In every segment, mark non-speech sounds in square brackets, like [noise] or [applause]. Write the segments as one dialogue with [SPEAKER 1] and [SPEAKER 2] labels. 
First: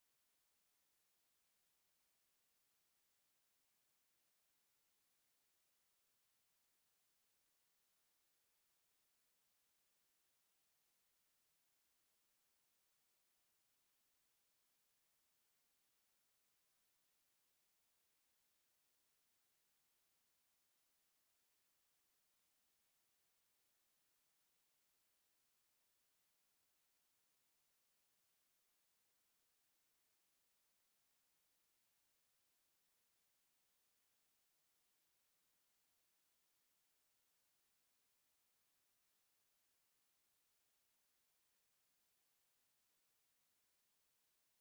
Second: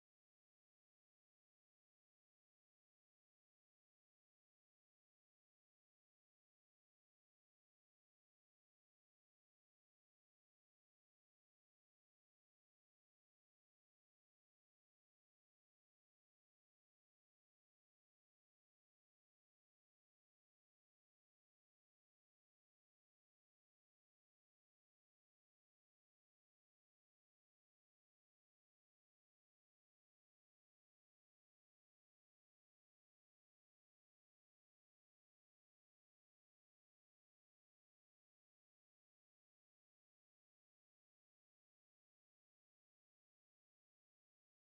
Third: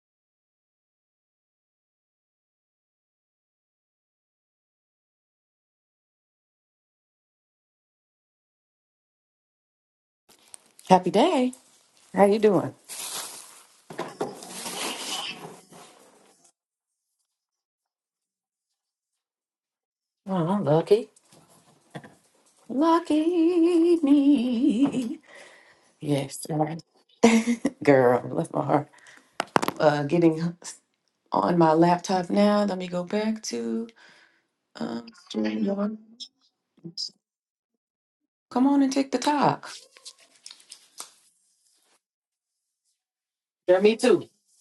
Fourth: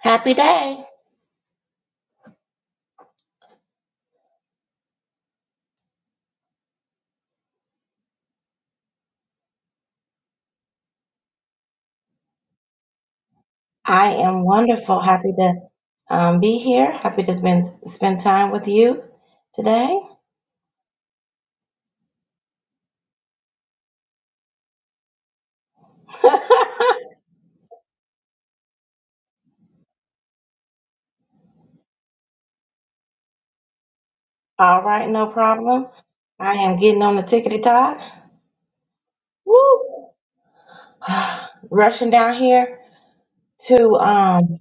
[SPEAKER 1] Happy day.
[SPEAKER 2] Happy day. How you doing?
[SPEAKER 1] I am wonderful. Happy to um, be here. Happy to spend spend time with you today.
[SPEAKER 2] Oh, I'm lucky. Lucky me.
[SPEAKER 1] [laughs]
[SPEAKER 2] Yes, sir. [laughs] girl. Bless my heart. Uh, getting on my laptop now. Let me go back to
[SPEAKER 1] All
[SPEAKER 2] um.
[SPEAKER 1] right, no problem.
[SPEAKER 2] StreamYard.
[SPEAKER 1] I am getting on the tickety tock.
[SPEAKER 2] Come on and take the talk.
[SPEAKER 1] Woo! [sighs] Rushing down here
[SPEAKER 2] Yeah,
[SPEAKER 1] to
[SPEAKER 2] me too.
[SPEAKER 1] um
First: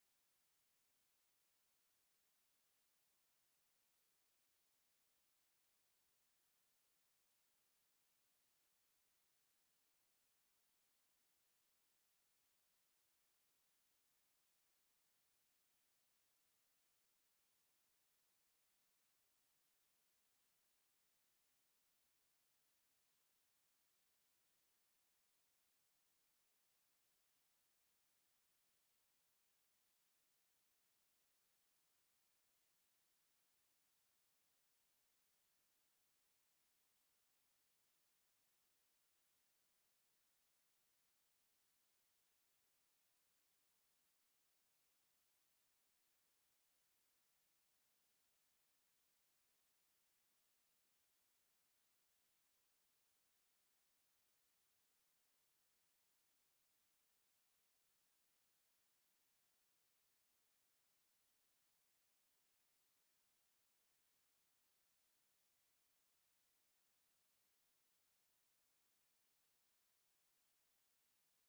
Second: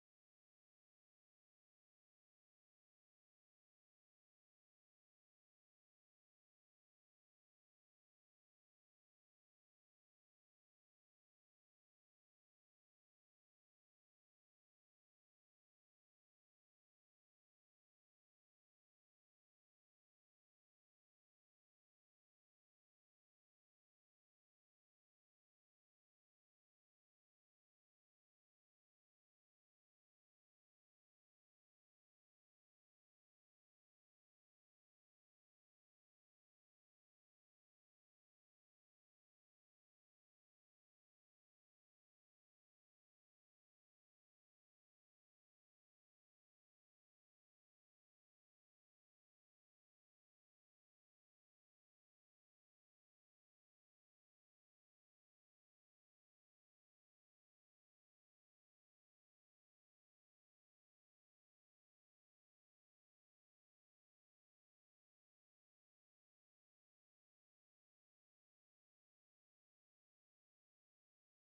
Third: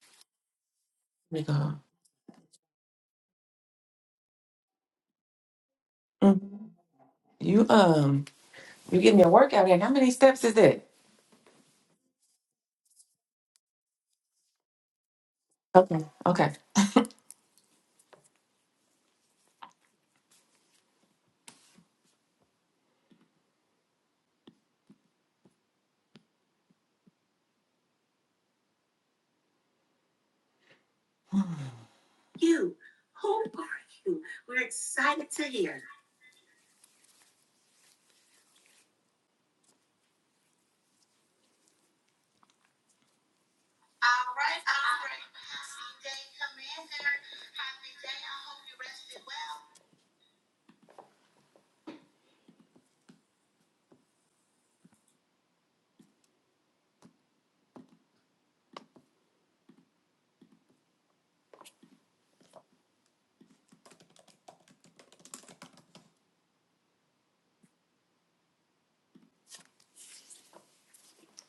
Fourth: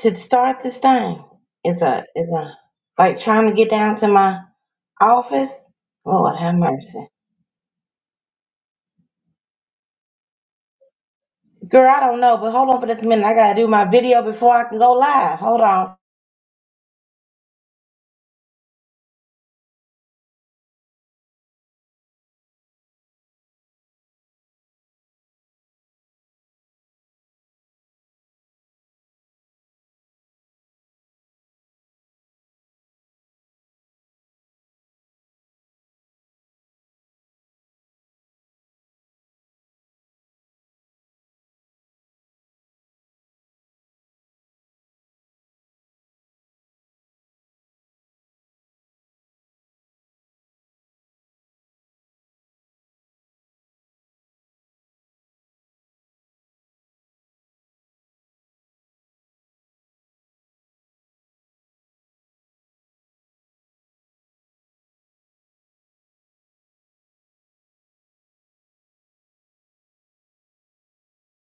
[SPEAKER 1] to start this thing.
[SPEAKER 2] Let me go.
[SPEAKER 1] It's a it's a like trying to get down to my office. Lord have
[SPEAKER 2] Mhm.
[SPEAKER 1] mercy.
[SPEAKER 2] You um. You getting your workout in? How many steps is it?
[SPEAKER 1] Girl, I don't know, but hold on for this minute. I gotta do my video before I can go live. Hold on.
[SPEAKER 2] Okay. Okay. You. Who are you? We're excited to hear.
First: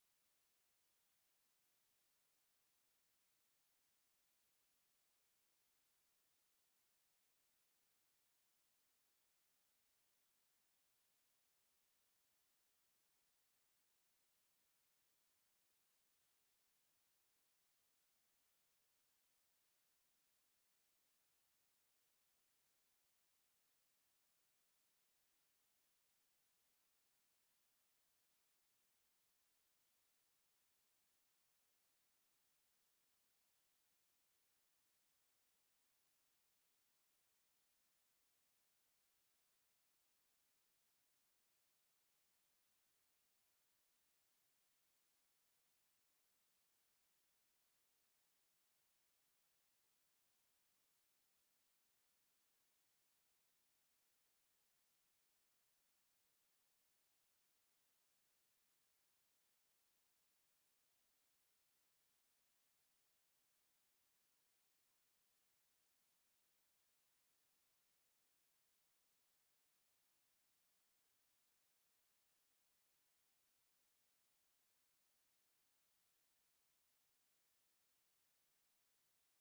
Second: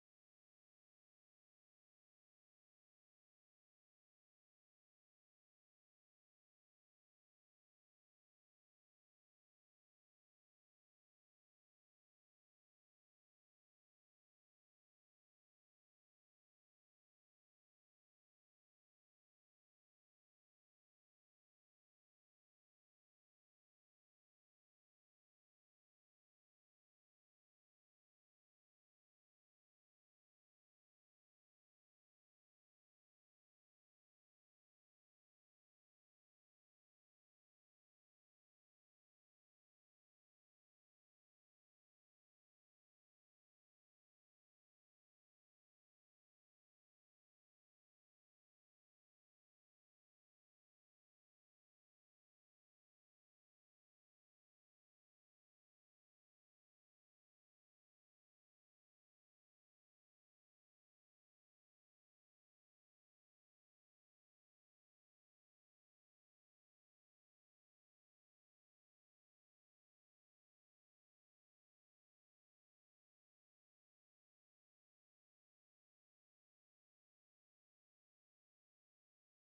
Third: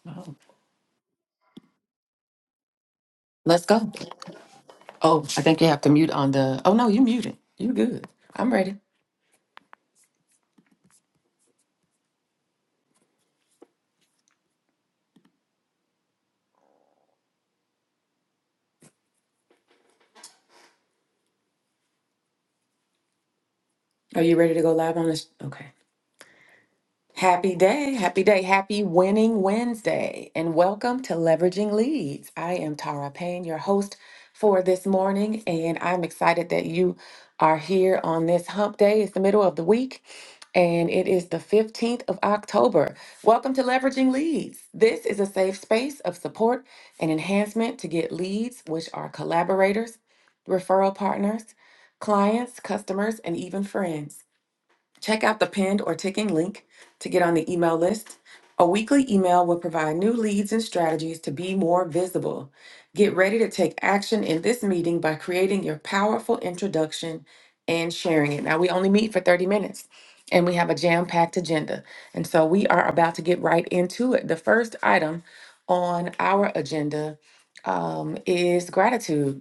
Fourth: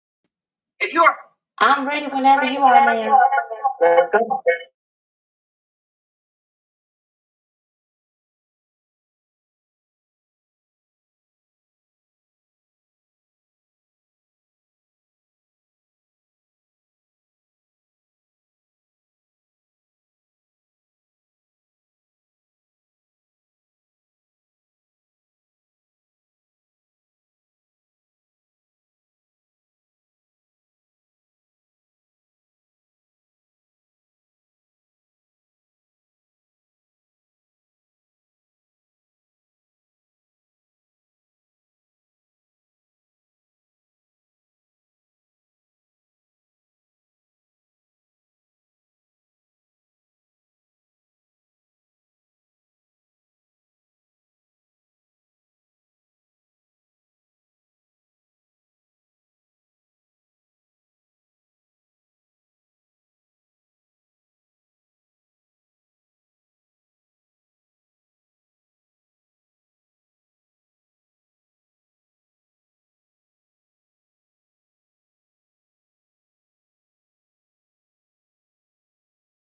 [SPEAKER 2] Oh,
[SPEAKER 1] I'm ready whenever you are, ma'am.
[SPEAKER 2] let's go. Oh, I think you have to mute on the. Oh no, you muted. You good? I'm ready. Are you ready to go live on this? Okay. Happy day, happy day, happy winning Wednesday, and welcome to Leveraging Leads. I am Tara Payne, your host for this morning, and I'm excited that you are here on this hump day. It's the middle of the week, and it is the 15th of October. Welcome to Leveraging Leads. This is a safe space of support and enhancement to get leads, which are collaborators, referral partners, clients, customers, and even friends. Check out the pinned or ticking link to get on the email list. A weekly email will provide new leads and strategies to be more visible. Get ready to take action in this meeting by creating your powerful introduction and sharing it. Now, we only meet for 30 minutes and we have a jam packed agenda. And so we are about to get right into it. The first item on our agenda um, is gratitude.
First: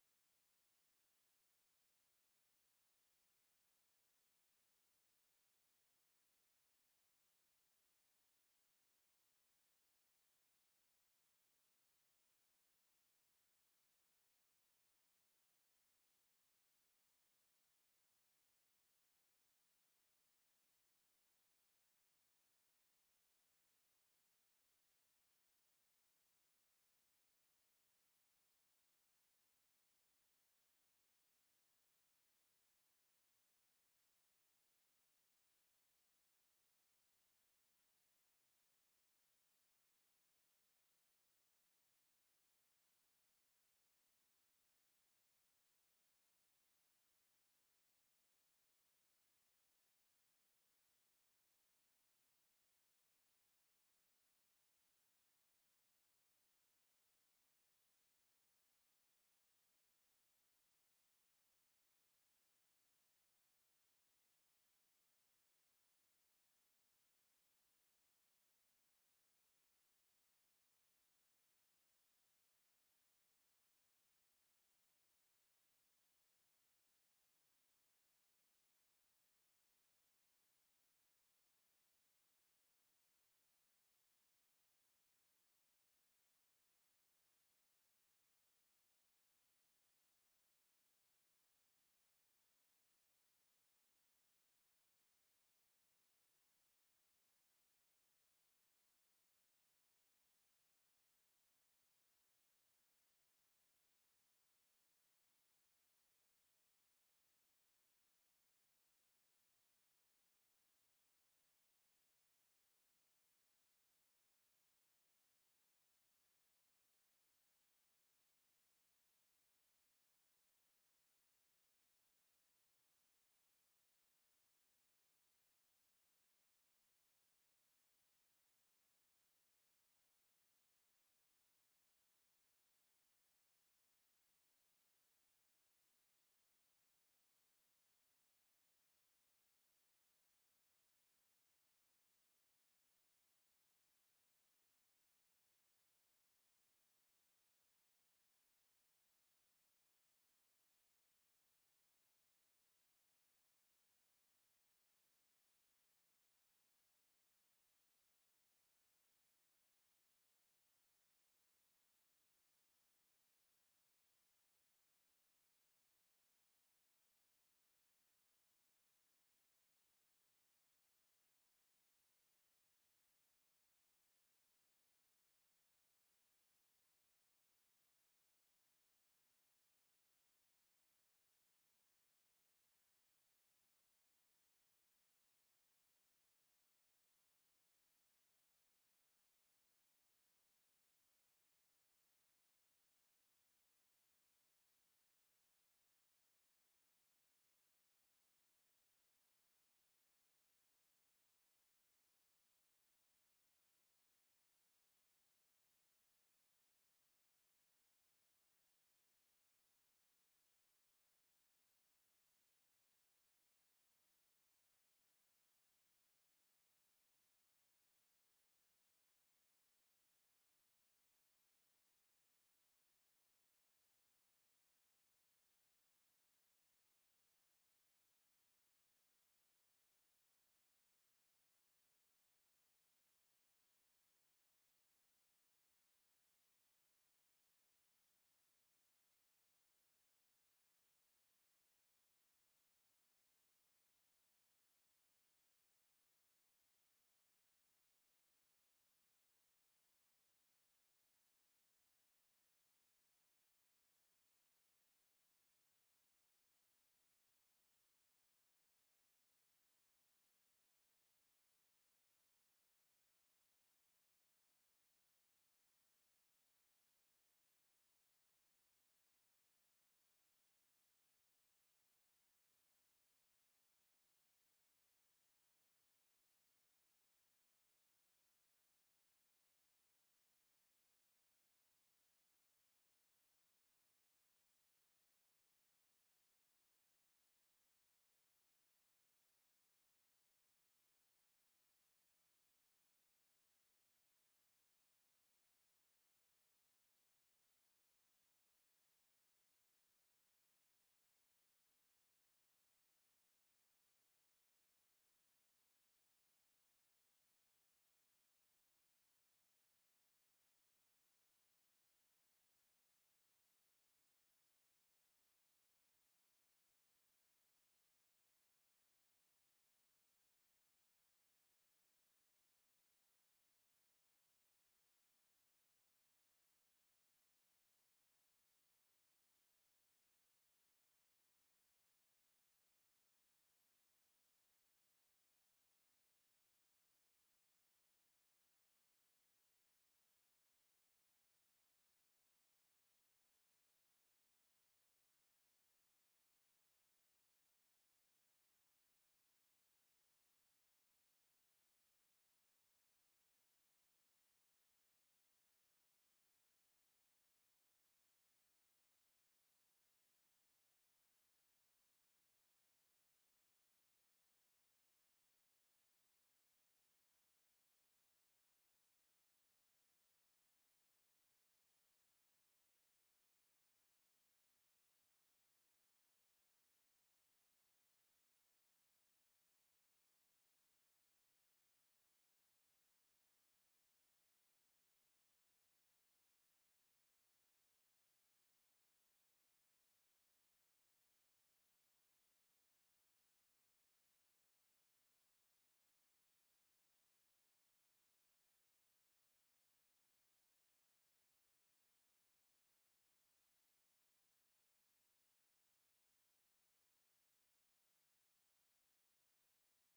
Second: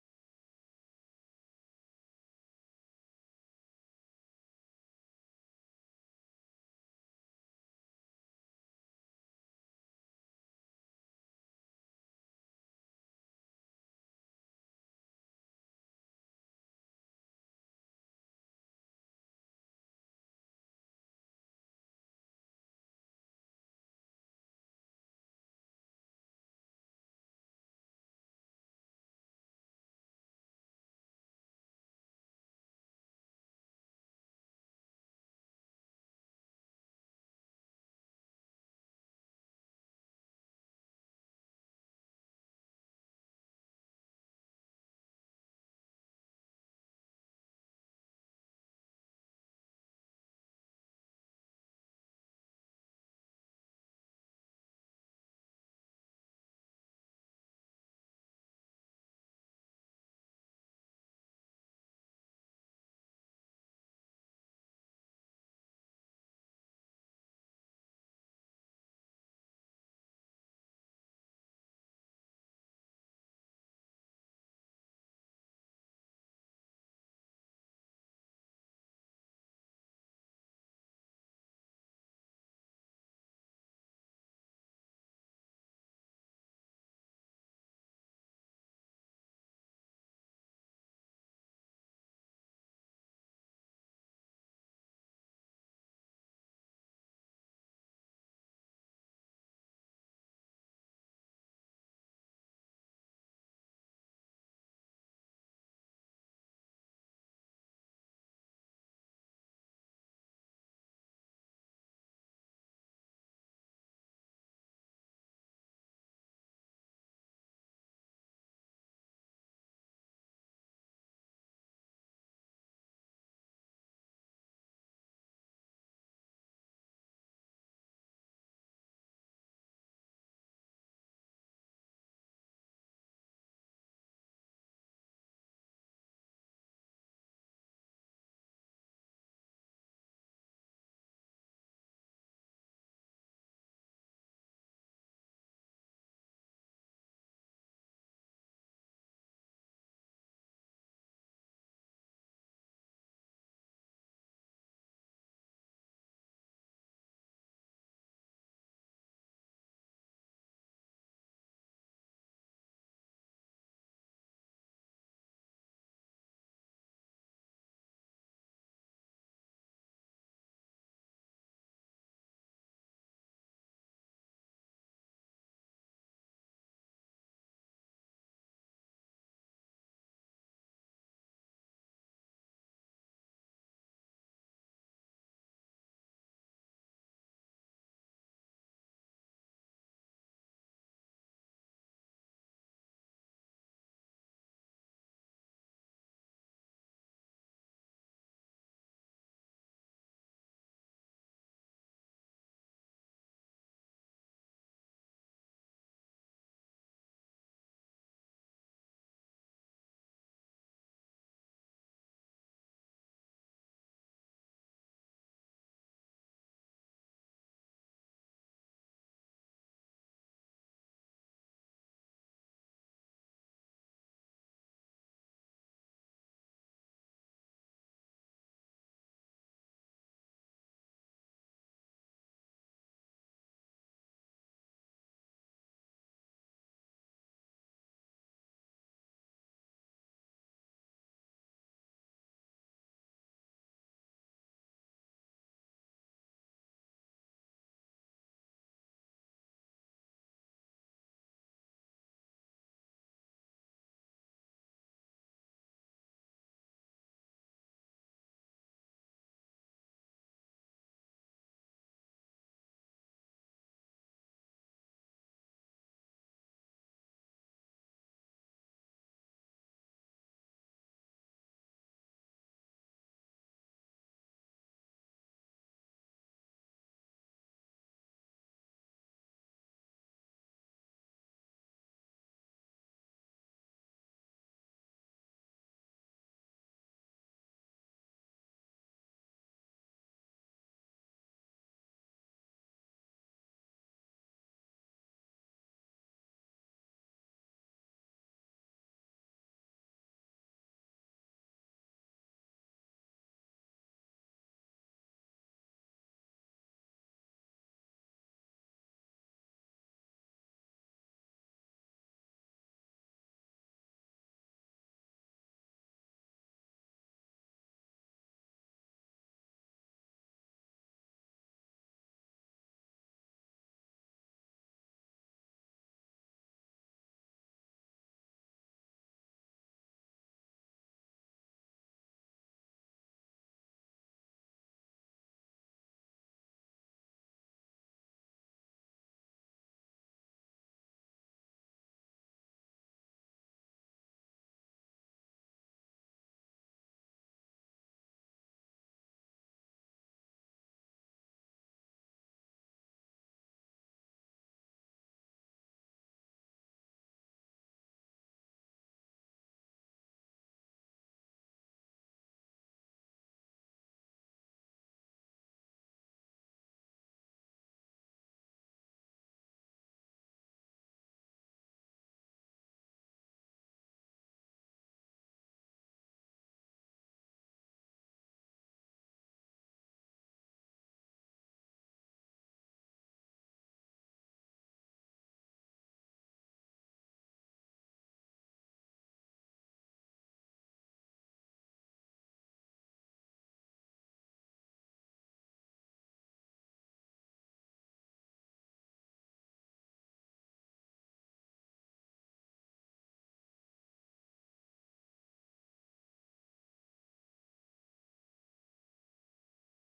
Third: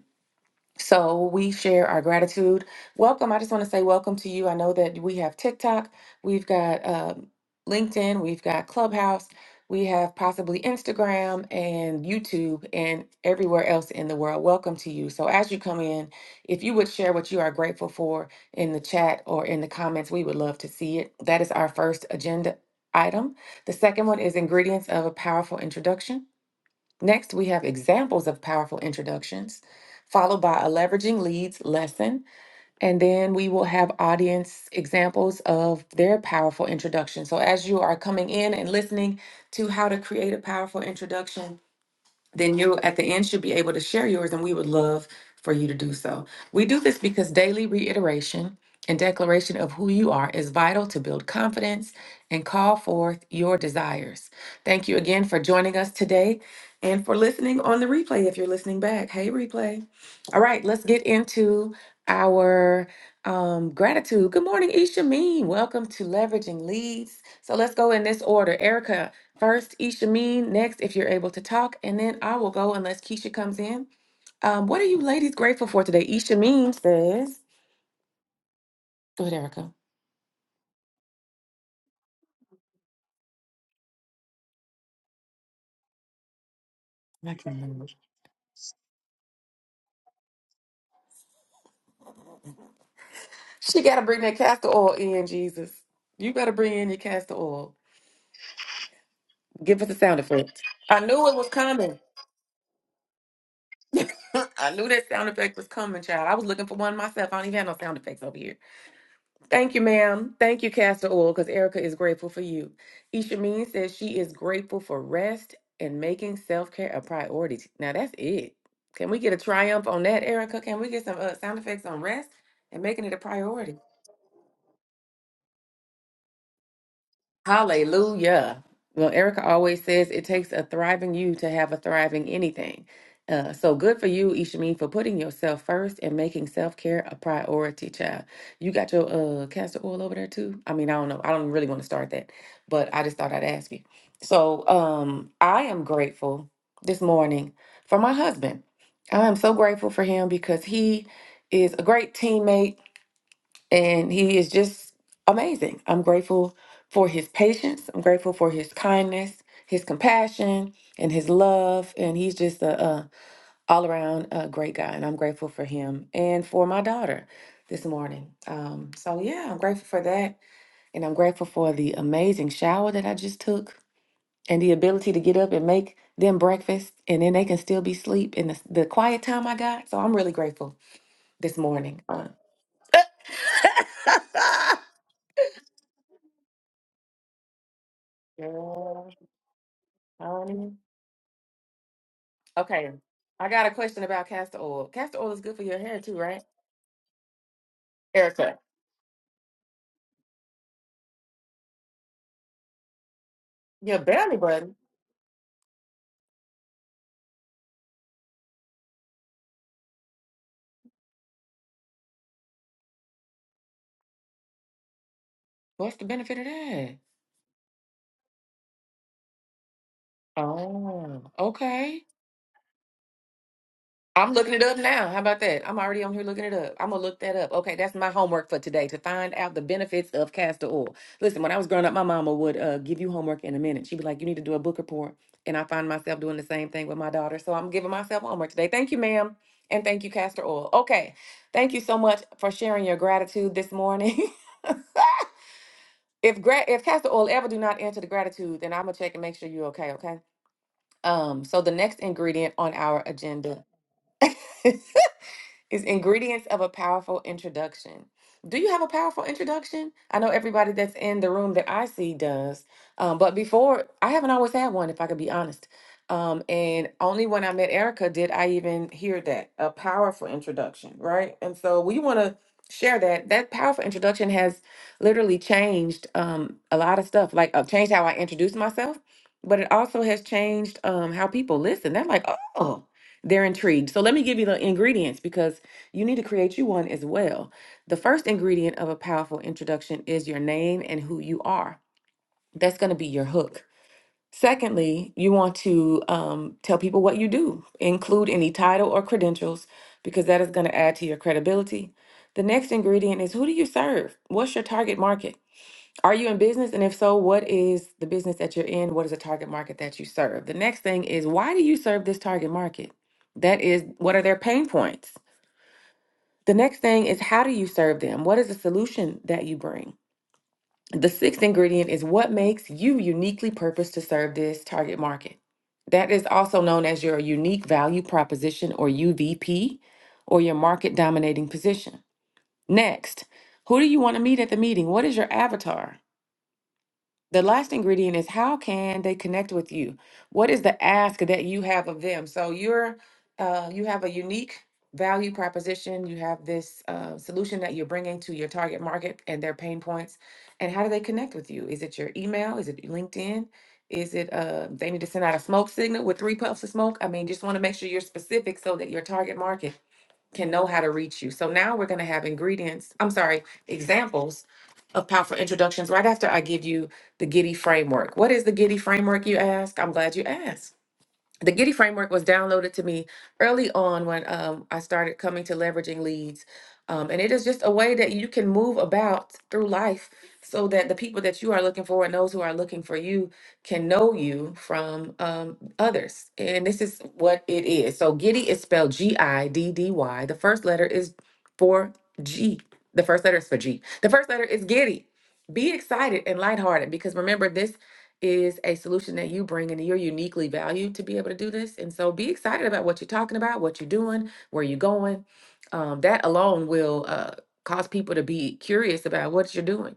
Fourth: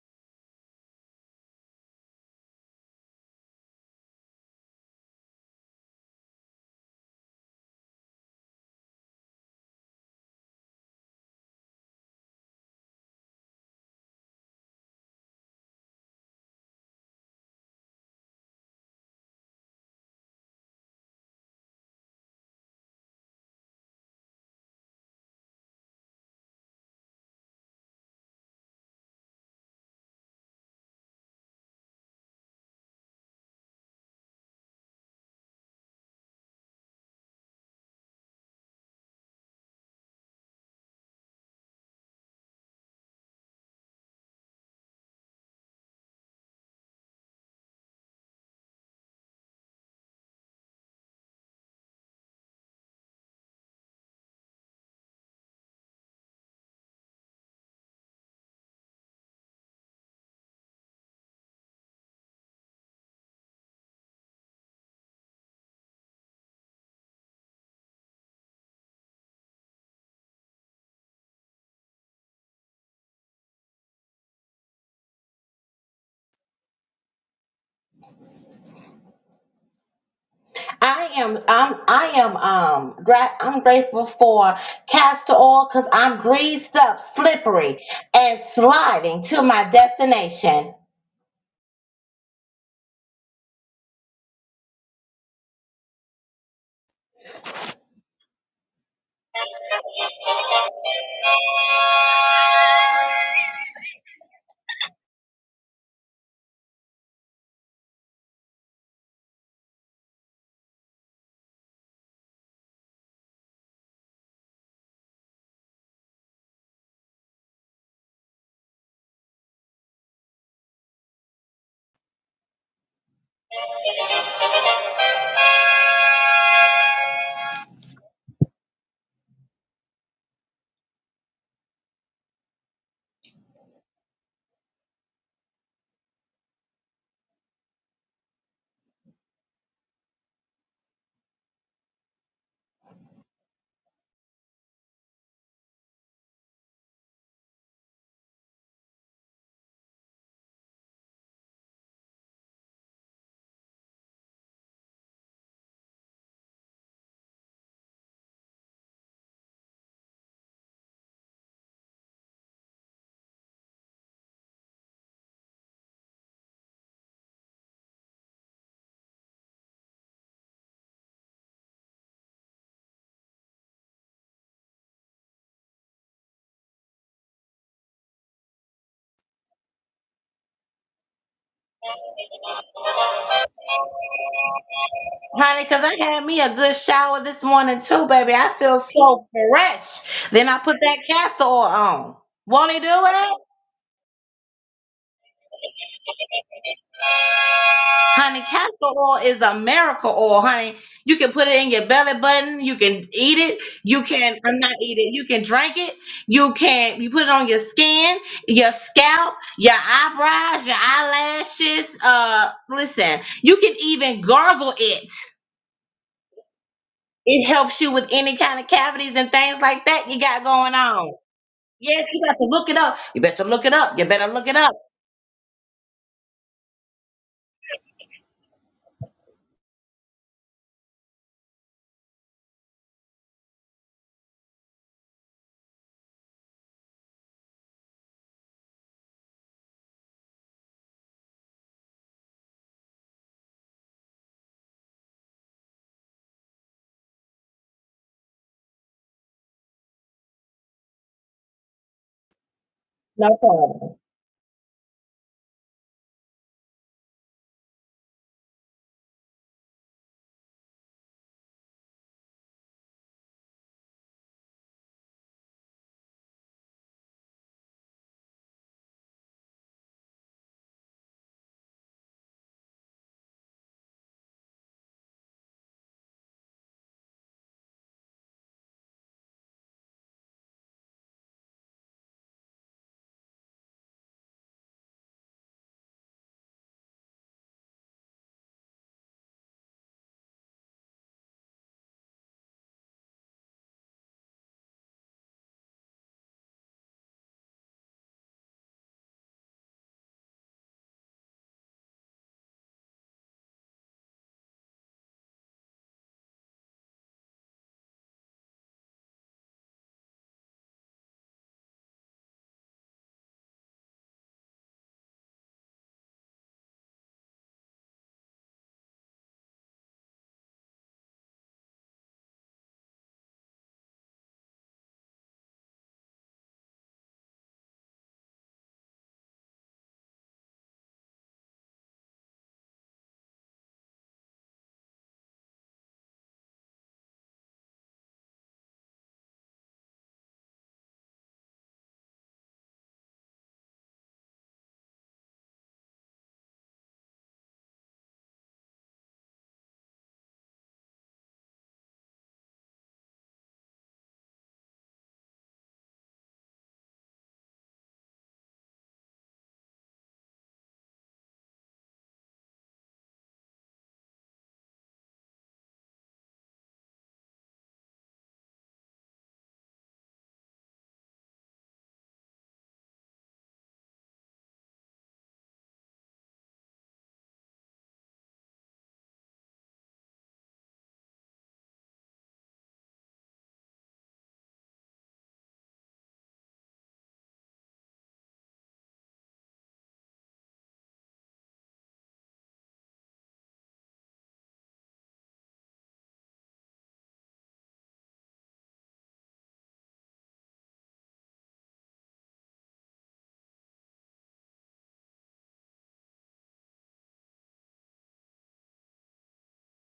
[SPEAKER 2] So we share our gratitude. Welcome. I just want to say welcome to you. I know that we have TikTok, we've got um, LinkedIn, we've got Clubhouse, we have possibly Instagram and YouTube and everywhere else in the world. Welcome to you. So as you come in, if you would share what you are grateful for in the chat or in the comments, we would love to see it. That is our first agenda item. The second one is ingredients of a powerful introduction. Next, we have examples of powerful introductions, followed by a leveraging leads lesson. And then we will have audience examples of their powerful introduction. So, as you are coming in and listening to how to create a powerful introduction, then you at the end should be able to share yours and we would love for you to do so. We do this because daily reiteration and declaration of who you are is vital to build confidence and call forth your desires. Thank you again for joining us today and for listening on the replay if you're listening back. Hey, replay. All right, let's get into our um, gratitude. Good morning, Isha Mean. Welcome to Leveraging Leads. So let's go in this order. Erica, First, Ishameen. Next, if you're able to talk, and then I will go unless Keisha comes in. Um, what are you ladies grateful for today? Ishameen says, "Go ahead, Erica."
[SPEAKER 1] I am I'm I am um gra- I'm grateful for castor oil because I'm greased up,
[SPEAKER 2] I can't
[SPEAKER 1] slippery,
[SPEAKER 2] remember.
[SPEAKER 1] and sliding to my destination.
[SPEAKER 2] She got to bring that castor oil in, Jesus. You better bring in your castor oil. Give us a sound effect. I knew it was coming. [laughs] I knew that sound effect was coming, child. I was looking for one myself. I don't even have no sound effects over here. Thank you, ma'am. Thank you, Castor Oil, because Erica is grateful for you. Ishameen says she is grateful for rest and making self care a priority. Now that's it. Can we get a triumph on that, Erica? Can we get some uh, sound effects on rest and making it a priority? Hallelujah. Well, Erica always says it takes a thriving you to have a thriving anything. Uh, so good for you, Ishameen, for putting yourself first and making self care a priority, child. You got your uh, castor oil over there too? I mean, I don't know. I don't really want to start that, but I just thought I'd ask you. So um, I am grateful this morning for my husband. I am so grateful for him because he is a great teammate and he is just amazing. I'm grateful for his patience. I'm grateful for his kindness, his compassion, and his love. And he's just a, a all around uh great guy. And I'm grateful for him and for my daughter this morning. Um, so yeah, I'm grateful for that, and I'm grateful for the amazing shower that I just took and the ability to get up and make them breakfast and then they can still be asleep in the, the quiet time I got. So I'm really grateful this morning. Uh,
[SPEAKER 1] Honey, because I had me a good shower this morning too, baby.
[SPEAKER 2] [laughs]
[SPEAKER 1] I feel
[SPEAKER 2] yeah.
[SPEAKER 1] so fresh. Then I put
[SPEAKER 2] Um,
[SPEAKER 1] that castor oil on. Won't he do
[SPEAKER 2] okay.
[SPEAKER 1] it?
[SPEAKER 2] I got a question about castor oil. Castor oil is good for your hair too, right?
[SPEAKER 1] Honey,
[SPEAKER 2] Erica,
[SPEAKER 1] castor oil is a miracle oil, honey. You can put it in your belly button. You can eat it.
[SPEAKER 2] your
[SPEAKER 1] You
[SPEAKER 2] belly
[SPEAKER 1] can, I'm not
[SPEAKER 2] button.
[SPEAKER 1] eating, you can drink it. You can, you put it on your skin, your scalp, your eyebrows, your eyelashes. Uh, listen, you can even gargle it.
[SPEAKER 2] What's the benefit of that?
[SPEAKER 1] It helps you with any kind of cavities and things like that you got going on.
[SPEAKER 2] Oh, okay.
[SPEAKER 1] Yes, you got to look it up. You better look it up. You better
[SPEAKER 2] I'm
[SPEAKER 1] look
[SPEAKER 2] looking
[SPEAKER 1] it
[SPEAKER 2] it
[SPEAKER 1] up.
[SPEAKER 2] up now. How about that? I'm already on here looking it up. I'm gonna look that up. Okay, that's my homework for today to find out the benefits of castor oil. Listen, when I was growing up, my mama would uh, give you homework in a minute. She'd be like, "You need to do a book report," and I find myself doing the same thing with my daughter. So I'm giving myself homework today. Thank you, ma'am, and thank you, castor oil. Okay, thank you so much for sharing your gratitude this morning. [laughs] if gra- if castor oil ever do not enter the gratitude, then I'm gonna check and make sure you're okay. Okay. Um. So the next ingredient on our
[SPEAKER 1] No
[SPEAKER 2] agenda.
[SPEAKER 1] problem.
[SPEAKER 2] [laughs] Is ingredients of a powerful introduction. Do you have a powerful introduction? I know everybody that's in the room that I see does, um, but before I haven't always had one, if I could be honest. Um, and only when I met Erica did I even hear that a powerful introduction, right? And so we want to share that. That powerful introduction has literally changed um, a lot of stuff, like uh, changed how I introduce myself, but it also has changed um, how people listen. They're like, oh, they're intrigued. So let me give you the ingredients because you need to create you one as well. The first ingredient of a powerful introduction is your name and who you are. That's going to be your hook. Secondly, you want to um, tell people what you do, include any title or credentials, because that is going to add to your credibility. The next ingredient is who do you serve? What's your target market? Are you in business? And if so, what is the business that you're in? What is the target market that you serve? The next thing is why do you serve this target market? That is, what are their pain points? The next thing is how do you serve them? What is the solution that you bring? The sixth ingredient is what makes you uniquely purposed to serve this target market. That is also known as your unique value proposition or UVP or your market dominating position. Next, who do you want to meet at the meeting? What is your avatar? The last ingredient is how can they connect with you? What is the ask that you have of them? So you're uh, you have a unique value proposition. You have this uh, solution that you're bringing to your target market and their pain points. And how do they connect with you? Is it your email? Is it LinkedIn? Is it uh, they need to send out a smoke signal with three puffs of smoke? I mean, just want to make sure you're specific so that your target market can know how to reach you. So now we're going to have ingredients, I'm sorry, examples of powerful introductions right after I give you the Giddy framework. What is the Giddy framework, you ask? I'm glad you asked the Giddy framework was downloaded to me early on when um, I started coming to leveraging leads. Um, and it is just a way that you can move about through life so that the people that you are looking for and those who are looking for you can know you from um, others. And this is what it is. So Giddy is spelled G I D D Y. The first letter is for G. The first letter is for G. The first letter is Giddy. Be excited and lighthearted because remember, this is a solution that you bring and you're uniquely valued to be able to do this. And so be excited about what you're talking about, what you're doing, where you're going. Um, that alone will uh, cause people to be curious about what you're doing,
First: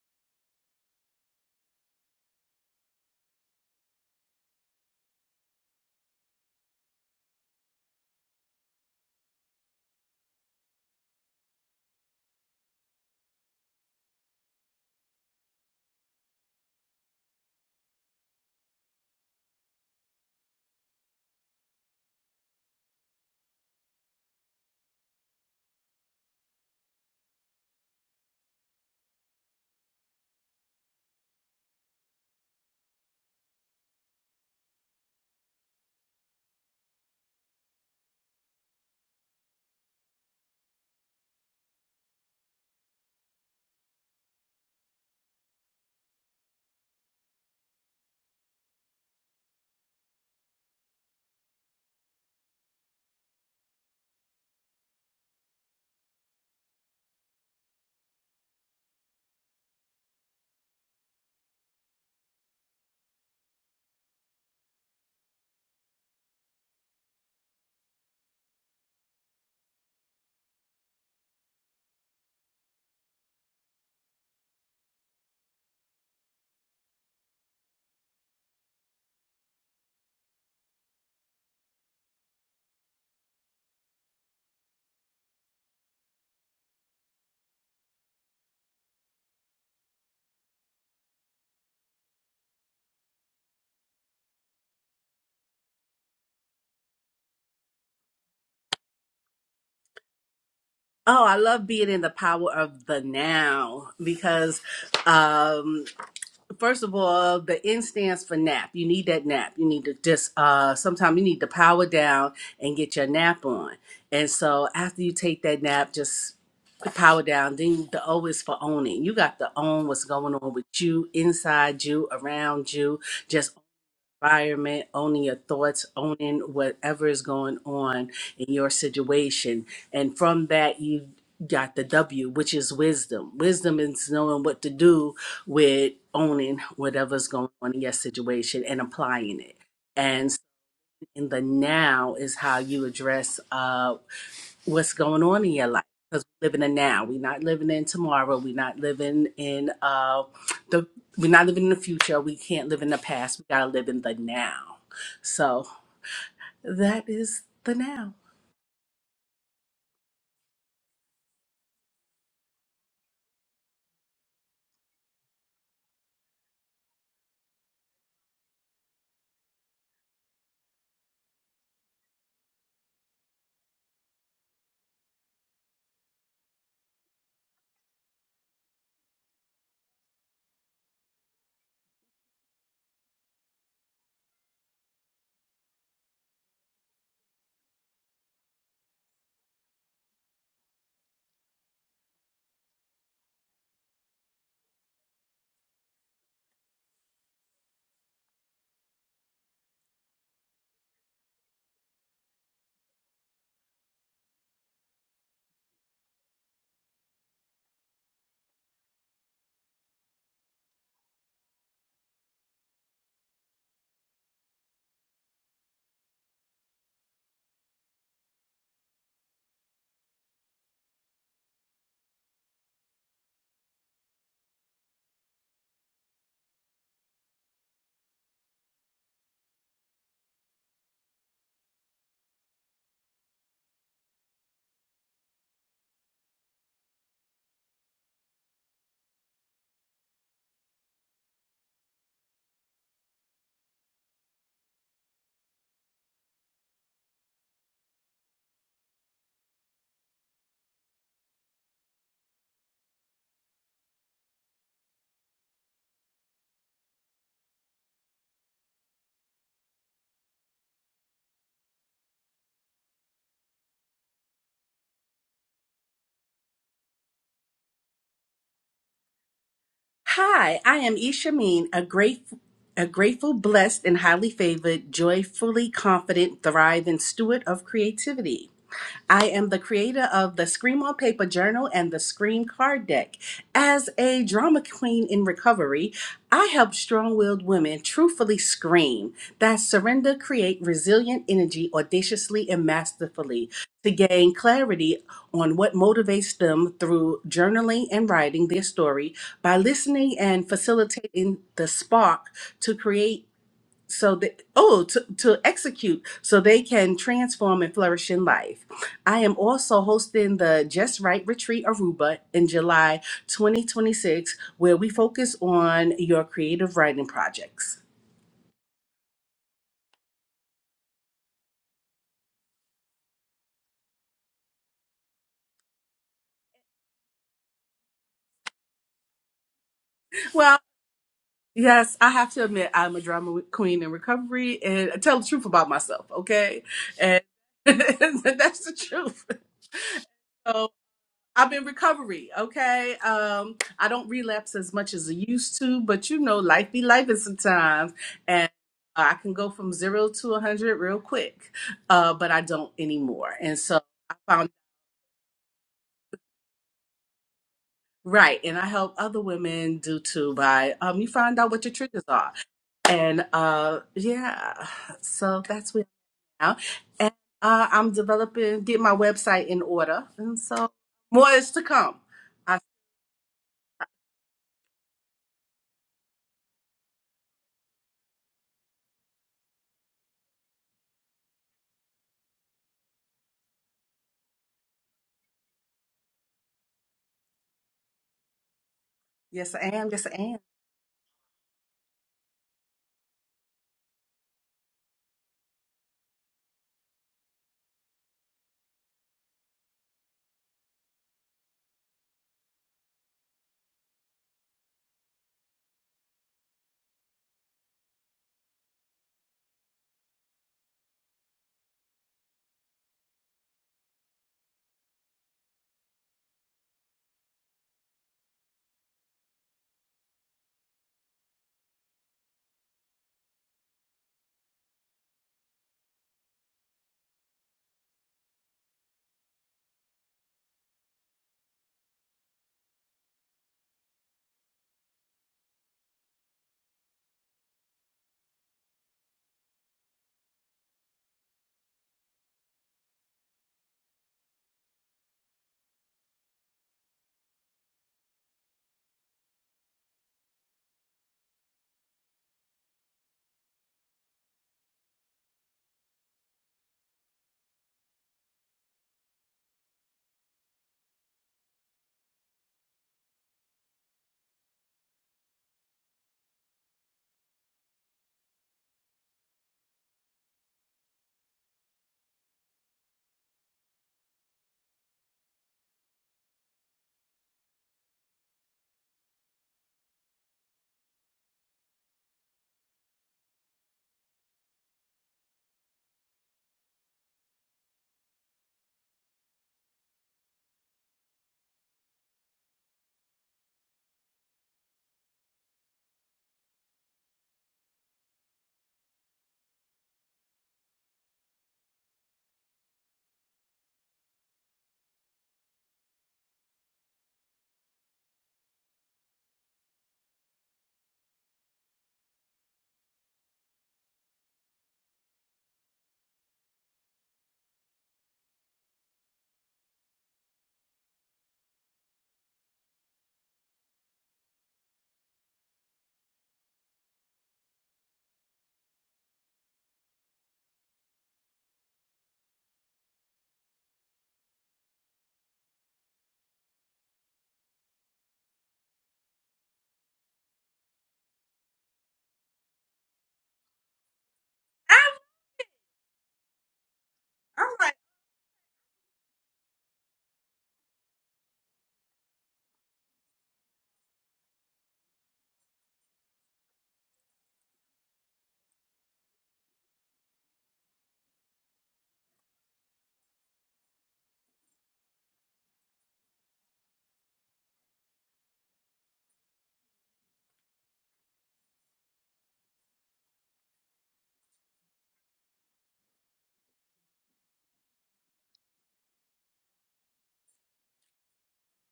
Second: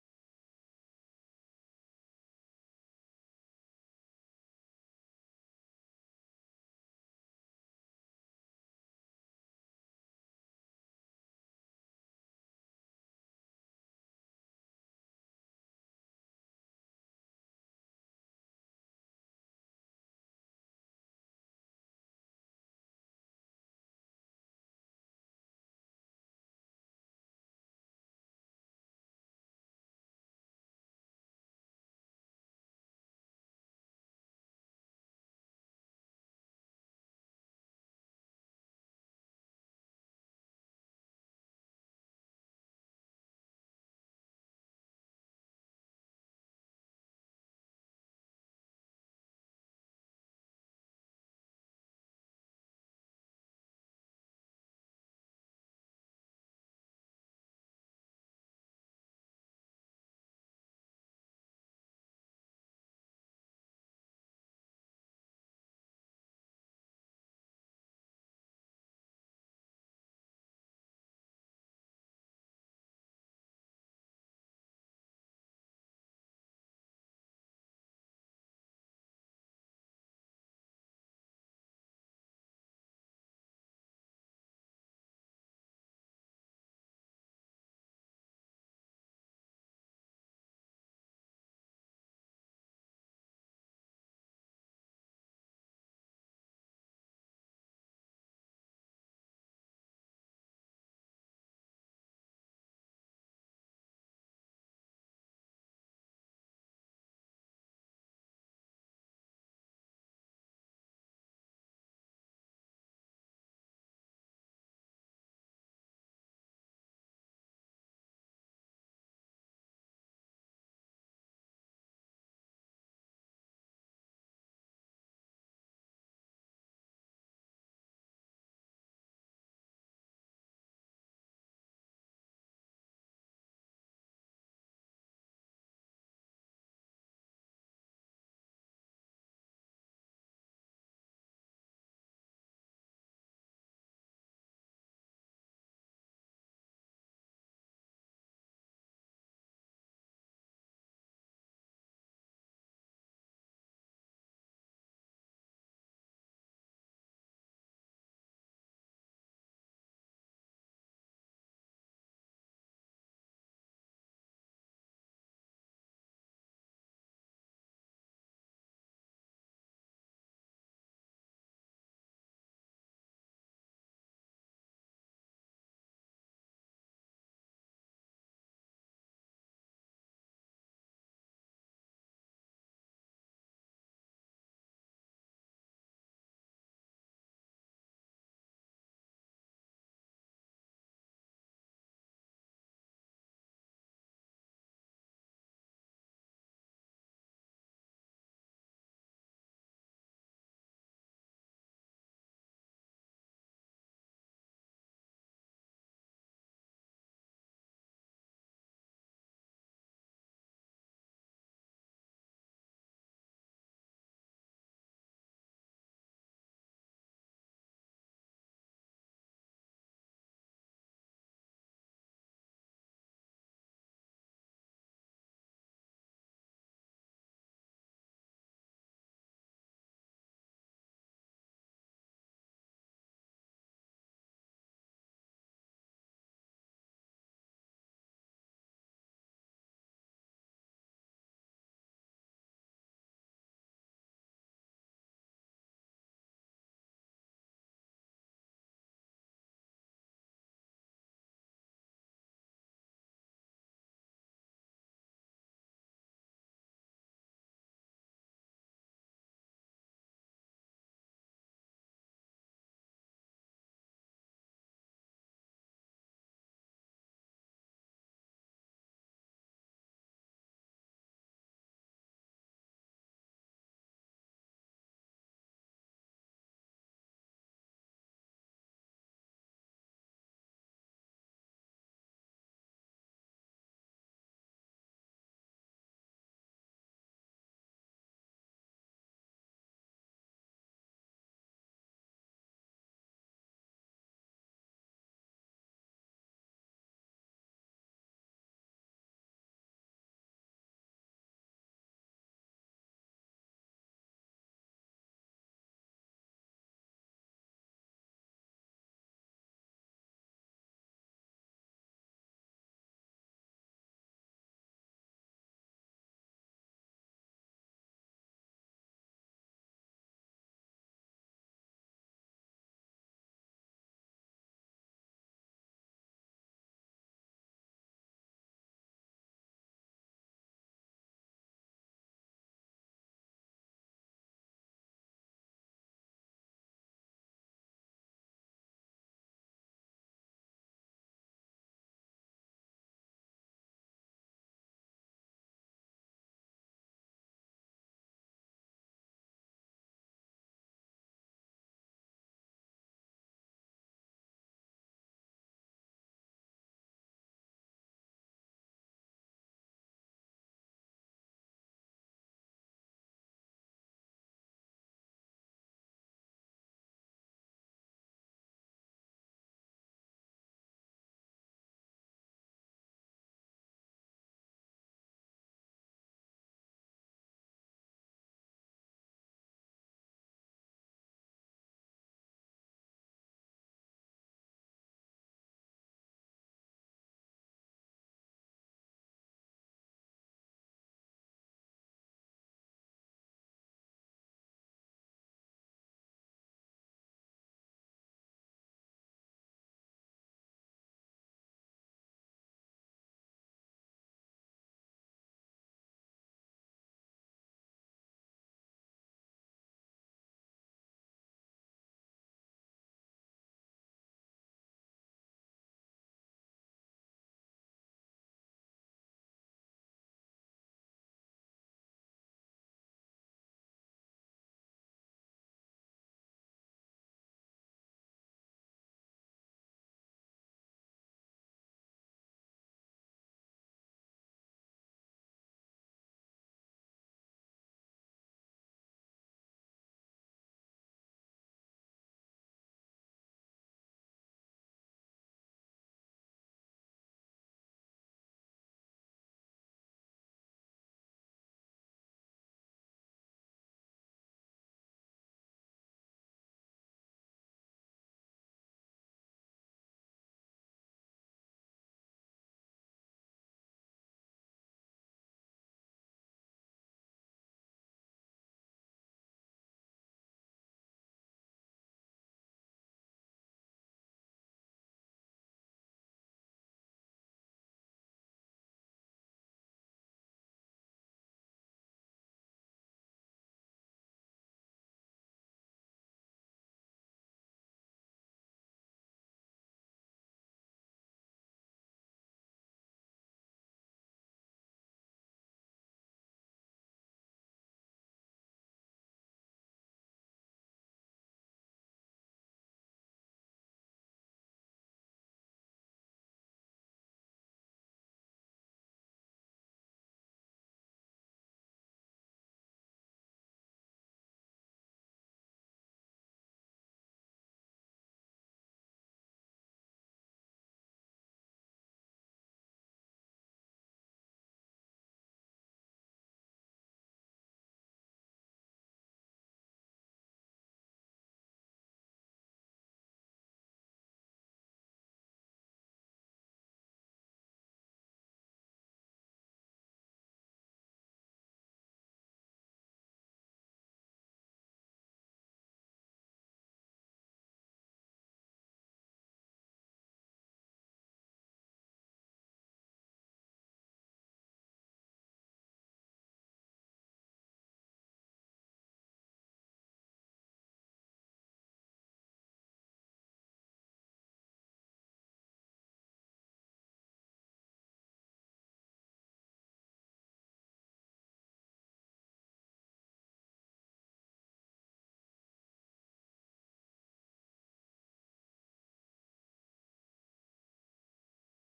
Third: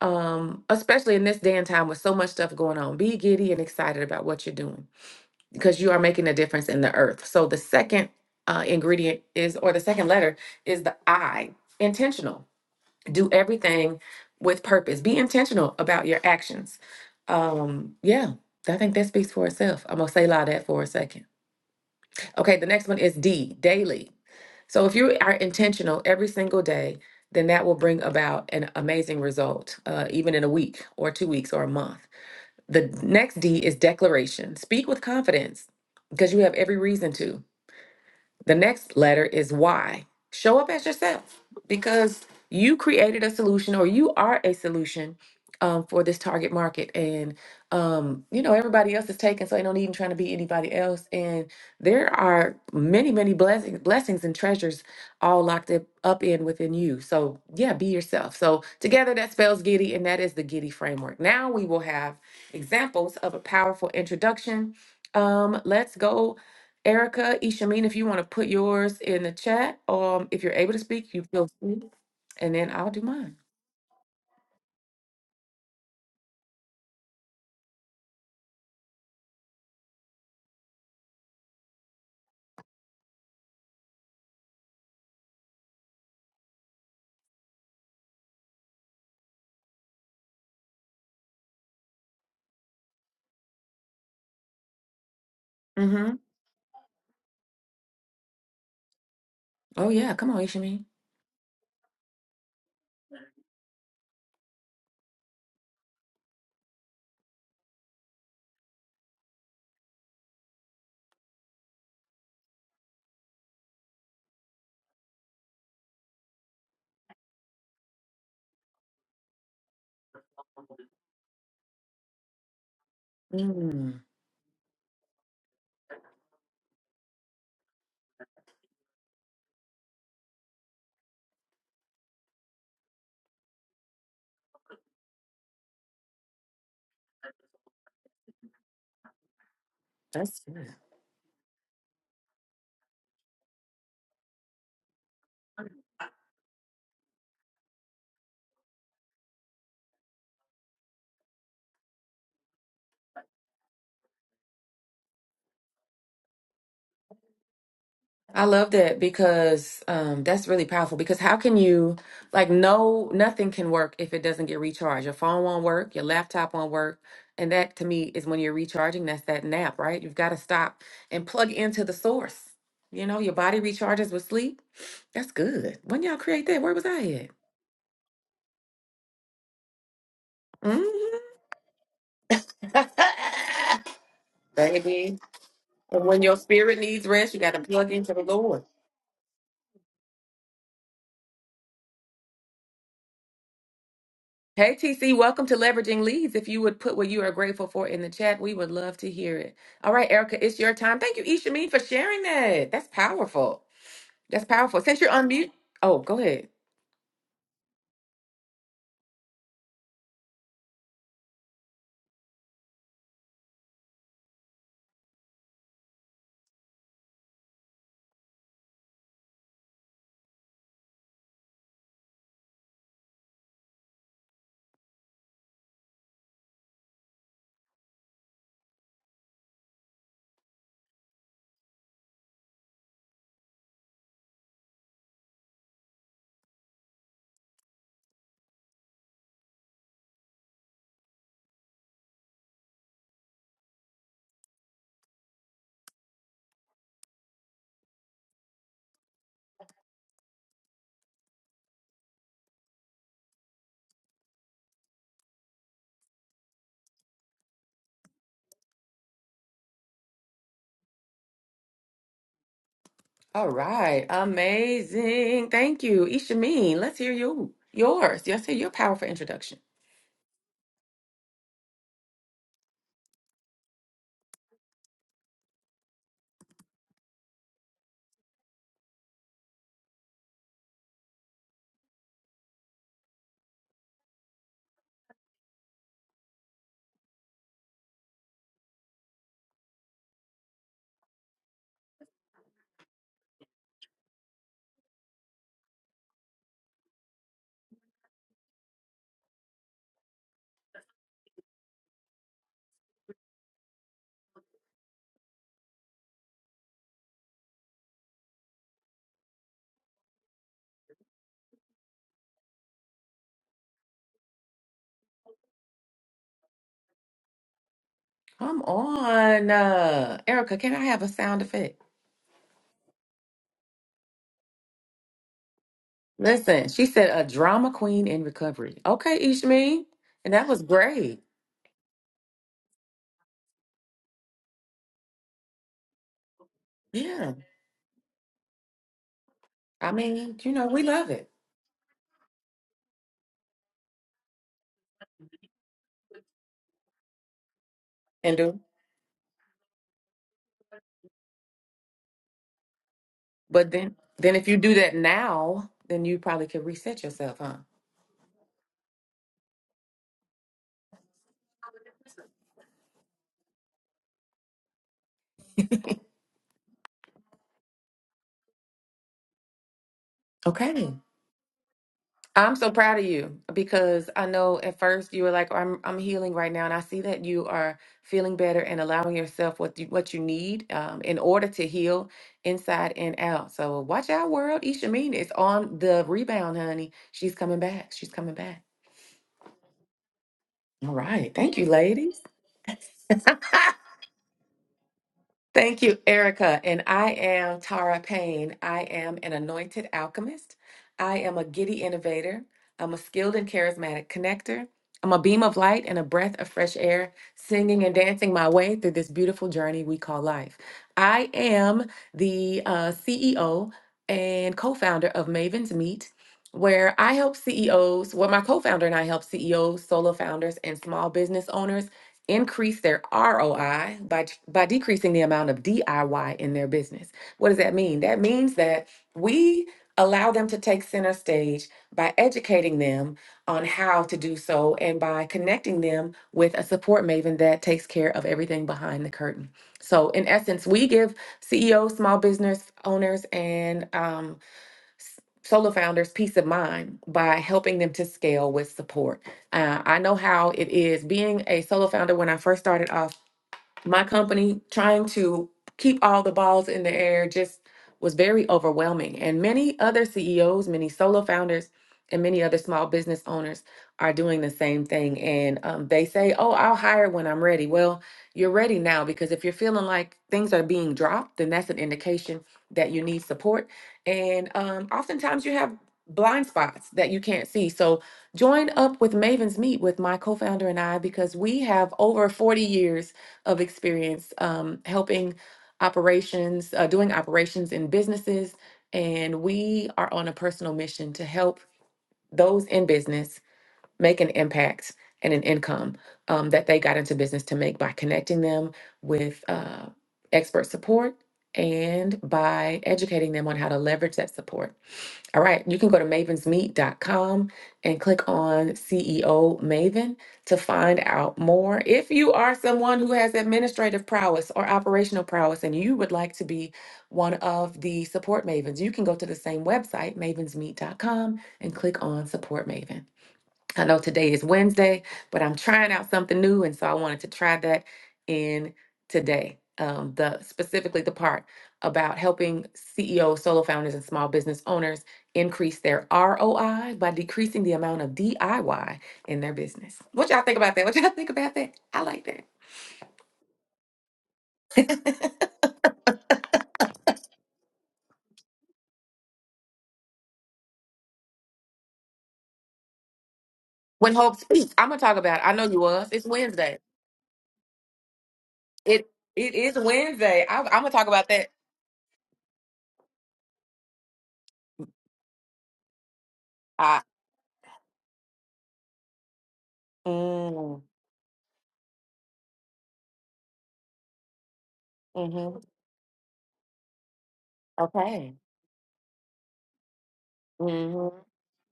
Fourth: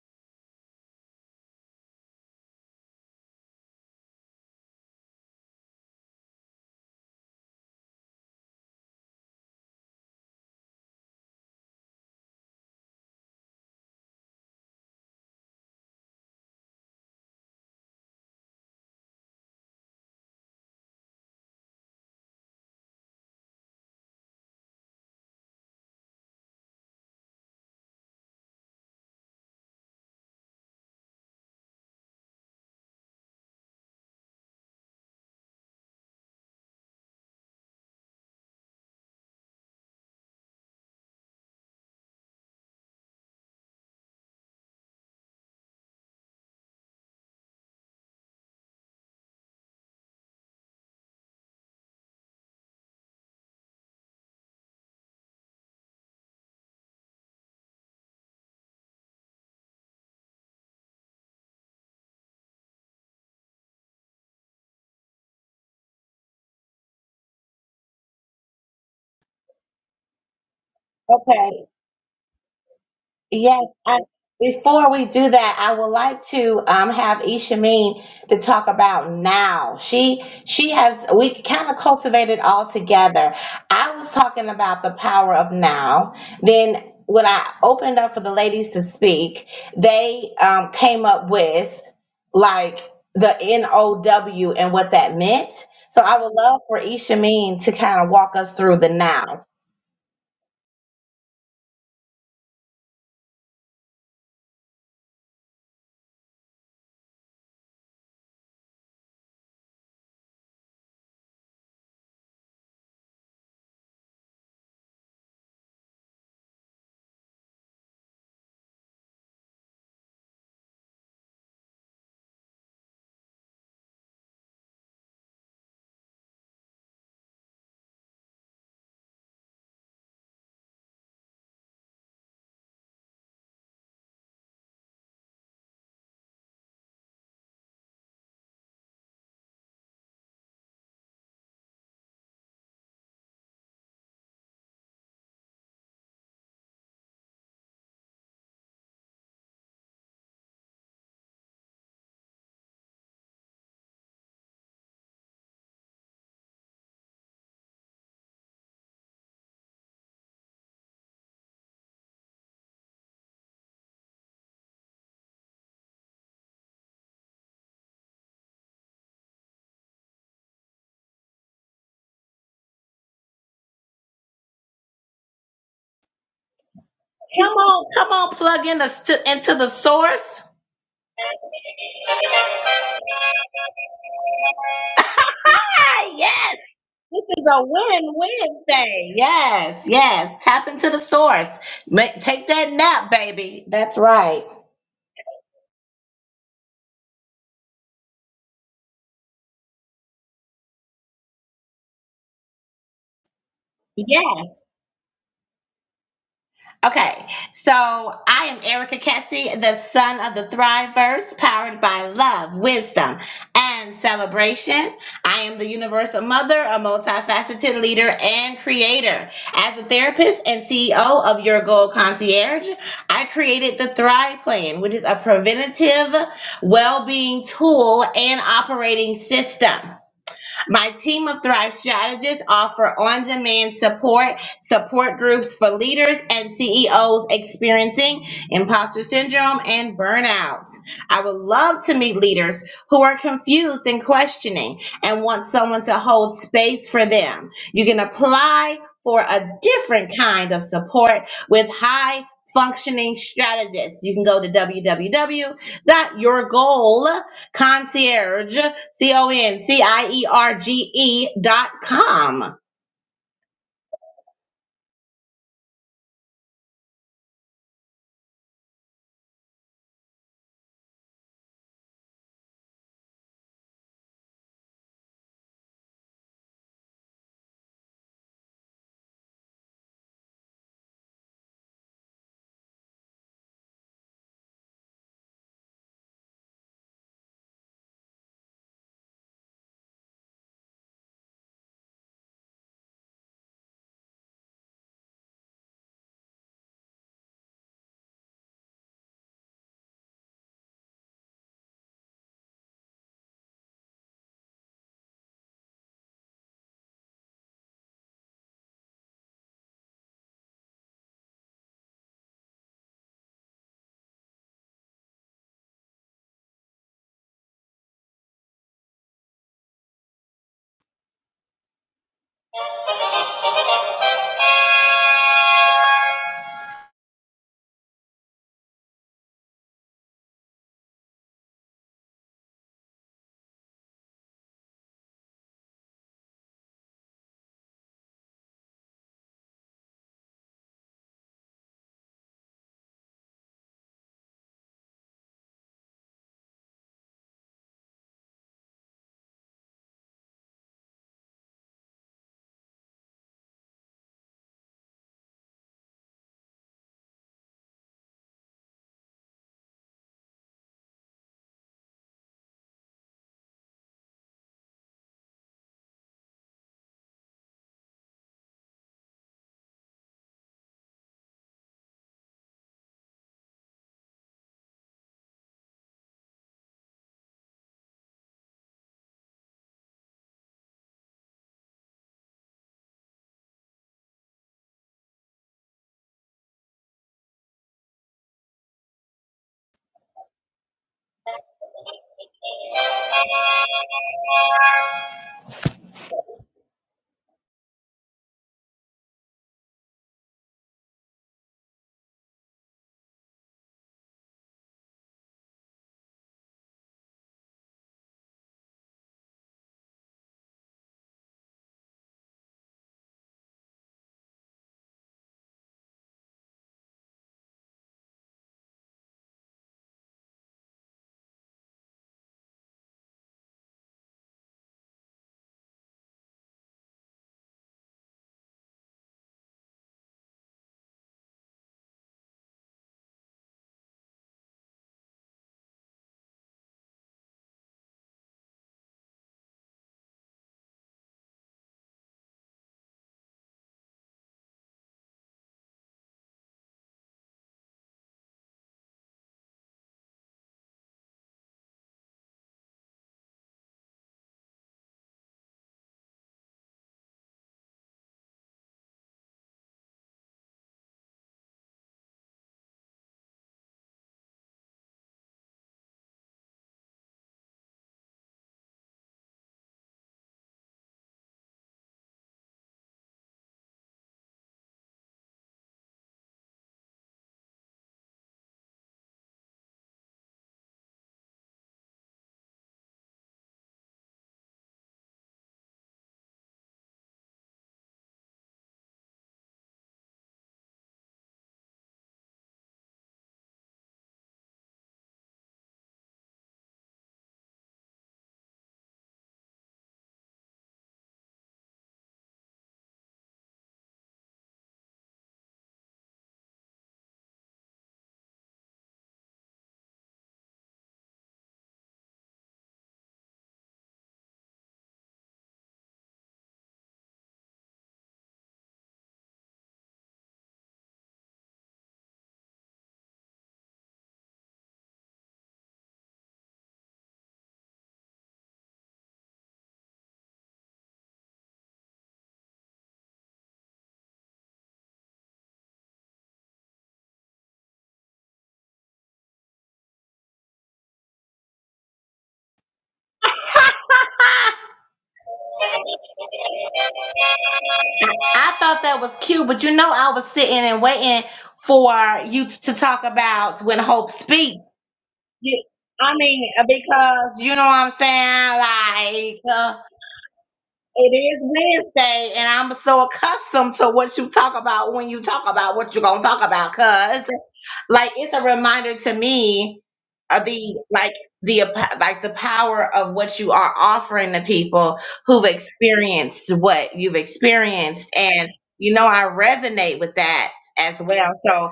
[SPEAKER 2] um, especially in this day and time with so much stuff going on. Be giddy and excited about what you're doing because you are making a difference in the earth. So the second uh, ingredient is, or the second letter is the I, intentional do everything with purpose. Be intentional about your actions. Um, yeah, I think that speaks for itself. I'm gonna say lot that for a second. Okay, the next one is D, daily. So if you are intentional every single day, then that will bring about an amazing result, uh, even in a week or two weeks or a month. The next D is declaration. Speak with confidence because you have every reason to. The next letter is Y. Show up as yourself because you created a solution or you are a solution um, for this target market. And, um, you know, everybody else is taken, so they don't even trying to be anybody else. And there are many, many blessings, blessings and treasures all locked up, up in within you. So, yeah, be yourself. So, together that spells Giddy, and that is the Giddy framework. Now we will have examples of a powerful introduction. Um, let's go Erica, Ishameen, if you want to put yours in the chat, or if you're able to speak, you feel
[SPEAKER 1] Okay.
[SPEAKER 2] free, and then I'll do mine.
[SPEAKER 1] Yes, I, before we do that, I would like to um, have Ishameen to talk about now. She she has we kind of cultivated all together. I was talking about the power of now. Then when I opened up for the ladies to speak, they um, came up with like the N O W and what that meant. So
[SPEAKER 2] Mm-hmm.
[SPEAKER 1] I would love for Ishameen to kind of walk us through the now.
[SPEAKER 2] Oh yeah, come on, Ishameen.
[SPEAKER 3] Oh, I love being in the power of the now because, um, first of all, the N stands for nap. You need that nap. You need to just, uh, sometimes you need to power down and get your nap on. And so after you take that nap, just power down. Then the O is for owning. You got to own what's going on with you, inside you, around you. just
[SPEAKER 2] Mm,
[SPEAKER 3] environment, owning your thoughts, owning whatever is going on in your situation. And from that, you got the W, which is wisdom. Wisdom is knowing what to do with owning whatever's going on in your situation and applying it. And
[SPEAKER 2] that's good.
[SPEAKER 3] in the now is how you address uh, what's going on in your life because we're living in now we're not living in tomorrow we're not living in uh the we're not living in the future we can't live in the past we gotta live in the now so that is the now
[SPEAKER 2] I love that because um, that's really powerful. Because how can you like no nothing can work if it doesn't get recharged? Your phone won't work, your laptop won't work, and that to me is when you're recharging. That's that nap, right? You've got to stop and plug into the source. You know, your body recharges with sleep. That's good. When y'all create that, where was I at?
[SPEAKER 1] Come on, come on, plug in the, into the source.
[SPEAKER 2] Mhm.
[SPEAKER 1] [laughs]
[SPEAKER 2] [laughs] Baby. And when your
[SPEAKER 1] yes,
[SPEAKER 2] spirit needs
[SPEAKER 1] this
[SPEAKER 2] rest, you
[SPEAKER 1] is
[SPEAKER 2] got to
[SPEAKER 1] a
[SPEAKER 2] plug
[SPEAKER 1] win
[SPEAKER 2] into the Lord.
[SPEAKER 1] Wednesday. Yes, yes. Tap into the source. Make, take that nap, baby. That's right.
[SPEAKER 2] Hey, TC, welcome to Leveraging Leads. If you would put what you are grateful for in the chat, we would love to hear it. All right, Erica, it's your time. Thank you, Ishameen, for sharing that. That's powerful.
[SPEAKER 1] Yes.
[SPEAKER 2] That's powerful. Since you're on mute, oh, go ahead.
[SPEAKER 1] Okay, so I am Erica Kessie, the son of the Thriveverse, powered by love, wisdom, and celebration. I am the universal mother, a multifaceted leader and creator. As a therapist and CEO of Your Goal Concierge, I created the Thrive Plan, which is a preventative well-being tool and operating system. My team of Thrive strategists offer on demand support, support groups for leaders and CEOs experiencing imposter syndrome and burnout. I would love to meet leaders who are confused and questioning and want someone to hold space for them. You can apply for a different kind of support with high functioning strategists. You can go to w w w dot Your goal concierge. C O N C I E R G E dot com. [laughs]
[SPEAKER 2] All right, amazing. Thank you, Ishameen. Let's hear you. Yours. Yes, hear your powerful introduction.
[SPEAKER 3] hi i am ishameen a grateful a grateful, blessed, and highly favored, joyfully confident, thriving steward of creativity. I am the creator of the Scream on Paper Journal and the Scream Card Deck. As a drama queen in recovery, I help strong willed women truthfully scream that surrender, create resilient energy audaciously and masterfully to gain clarity on what motivates them through journaling and writing their story by listening and facilitating the spark to create so that oh to, to execute so they can transform and flourish in life i am also hosting the just right retreat aruba in july 2026 where we focus on your creative writing projects
[SPEAKER 2] Come on, uh, Erica. Can I have a sound effect? Listen, she said a drama queen in recovery. Okay, Ishmael. And that
[SPEAKER 3] well
[SPEAKER 2] was great.
[SPEAKER 3] yes i have to admit i'm a drama queen in recovery and I tell the truth about myself okay and
[SPEAKER 2] Yeah.
[SPEAKER 3] [laughs] that's the truth
[SPEAKER 2] I mean, you
[SPEAKER 3] So
[SPEAKER 2] know, we love it.
[SPEAKER 3] I'm in recovery, okay? Um, I don't relapse as much as I used to, but you know, life be life sometimes.
[SPEAKER 2] And
[SPEAKER 3] And
[SPEAKER 2] do
[SPEAKER 3] uh, I can go from zero to a 100 real quick, uh, but I don't anymore. And
[SPEAKER 2] but
[SPEAKER 3] so
[SPEAKER 2] then
[SPEAKER 3] I
[SPEAKER 2] then if
[SPEAKER 3] found,
[SPEAKER 2] you do that now, then you probably could reset yourself, huh?
[SPEAKER 3] right, and I help other women do too by um, you find out what your triggers are. And uh, yeah, so that's where I'm now. And uh, I'm developing, get my website in order. And so
[SPEAKER 2] Okay.
[SPEAKER 3] more is to come.
[SPEAKER 2] I'm
[SPEAKER 3] I,
[SPEAKER 2] so proud of you because I know at first you were like, I'm I'm healing right now. And I see that you are feeling better and allowing yourself what you what you need um, in order to heal inside and out. So watch out, world. Isha Mean is on the rebound, honey. She's coming back. She's coming back.
[SPEAKER 3] yes, I am. Yes, I
[SPEAKER 2] All right. Thank you, ladies. Thank you, Erica. And I am Tara Payne. I am an anointed alchemist. I am a giddy innovator. I'm a skilled and charismatic connector. I'm a beam of light and a breath of fresh air, singing and dancing my way through this beautiful journey we call life. I am the uh, CEO and co founder of Maven's Meet, where I help CEOs, well, my co founder and I help CEOs, solo founders, and small business owners increase their ROI by by decreasing the amount of DIY in their business. What does that mean? That means that we allow them to take center stage by educating them on how to do so and by connecting them with a support maven that takes care of everything behind the curtain. So in essence, we give CEOs, small business owners and um, solo founders peace of mind by helping them to scale with support. Uh, I know how it is being a solo founder when I first started off my company trying to keep all the balls in the air just was very overwhelming. And many other CEOs, many solo founders, and many other small business owners are doing the same thing. And um, they say, Oh, I'll hire when I'm ready. Well, you're ready now because if you're feeling like things are being dropped, then that's an indication that you need support. And um, oftentimes you have blind spots that you can't see. So join up with Maven's Meet with my co founder and I because we have over 40 years of experience um, helping operations, uh, doing operations in businesses. And we are on a personal mission to help those in business make an impact and an income um, that they got into business to make by connecting them with uh, expert support and by educating them on how to leverage that support. All right, you can go to mavens meet dot com and click on CEO Maven to find out more. If you are someone who has administrative prowess or operational prowess and you would like to be one of the support mavens, you can go to the same website, mavens meet dot com, and click on Support Maven. I know today is Wednesday, but I'm trying out something new, and so I wanted to try that in today. Um, the specifically the part about helping CEOs, solo founders, and small business owners increase their ROI by decreasing the amount of DIY in their business. What y'all think about that? What y'all think about that? I like that.
[SPEAKER 3] am. I'm like,
[SPEAKER 1] I thought that was cute, but you know, I was sitting and waiting for you to talk about when hope
[SPEAKER 2] When hope
[SPEAKER 1] speaks.
[SPEAKER 2] speaks, I'm gonna talk about. I
[SPEAKER 1] You-
[SPEAKER 2] know you was.
[SPEAKER 1] I
[SPEAKER 2] It's
[SPEAKER 1] mean, uh,
[SPEAKER 2] Wednesday.
[SPEAKER 1] because you know what I'm saying?
[SPEAKER 2] It
[SPEAKER 1] Like,
[SPEAKER 2] it
[SPEAKER 1] uh,
[SPEAKER 2] is Wednesday. I, I'm gonna talk
[SPEAKER 1] it
[SPEAKER 2] about
[SPEAKER 1] is
[SPEAKER 2] that.
[SPEAKER 1] Wednesday, and I'm so accustomed to what you talk about when you talk about what you're going to talk about,
[SPEAKER 2] I,
[SPEAKER 1] cuz. like it's a reminder to me of the
[SPEAKER 2] mm,
[SPEAKER 1] like the ap- like the power of what you are offering to people who've
[SPEAKER 2] hmm
[SPEAKER 1] experienced what you've experienced
[SPEAKER 2] Okay.
[SPEAKER 1] and you know i resonate with that as
[SPEAKER 2] hmm
[SPEAKER 1] well so um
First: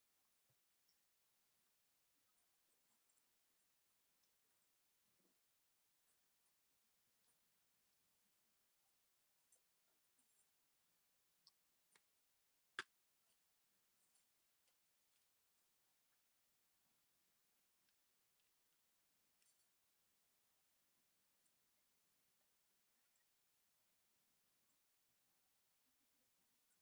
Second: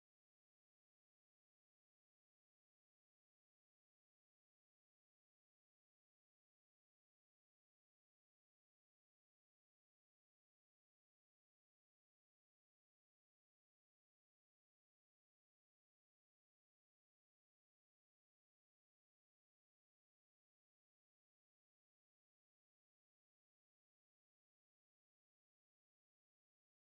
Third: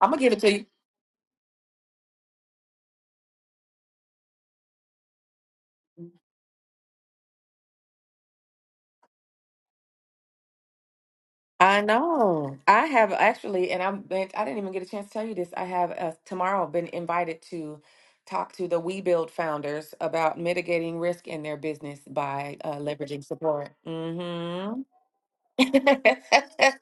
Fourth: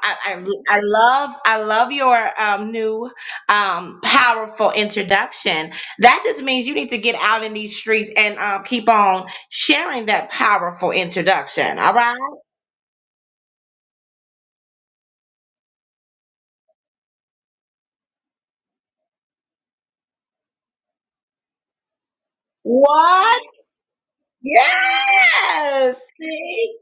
[SPEAKER 2] I'm gonna give it
[SPEAKER 1] i,
[SPEAKER 2] to you.
[SPEAKER 1] I love i love your um new um powerful introduction that just means you need to get out in these streets and uh, keep on sharing that powerful introduction
[SPEAKER 2] I
[SPEAKER 1] all right
[SPEAKER 2] know. I have actually, and I'm, been, I didn't even get a chance to tell you this. I have uh, tomorrow been invited to talk to the We Build founders about mitigating risk in their business by uh, leveraging
[SPEAKER 1] what
[SPEAKER 2] support. Mm-hmm. [laughs]
[SPEAKER 1] Yes.
[SPEAKER 2] hey,
[SPEAKER 1] See?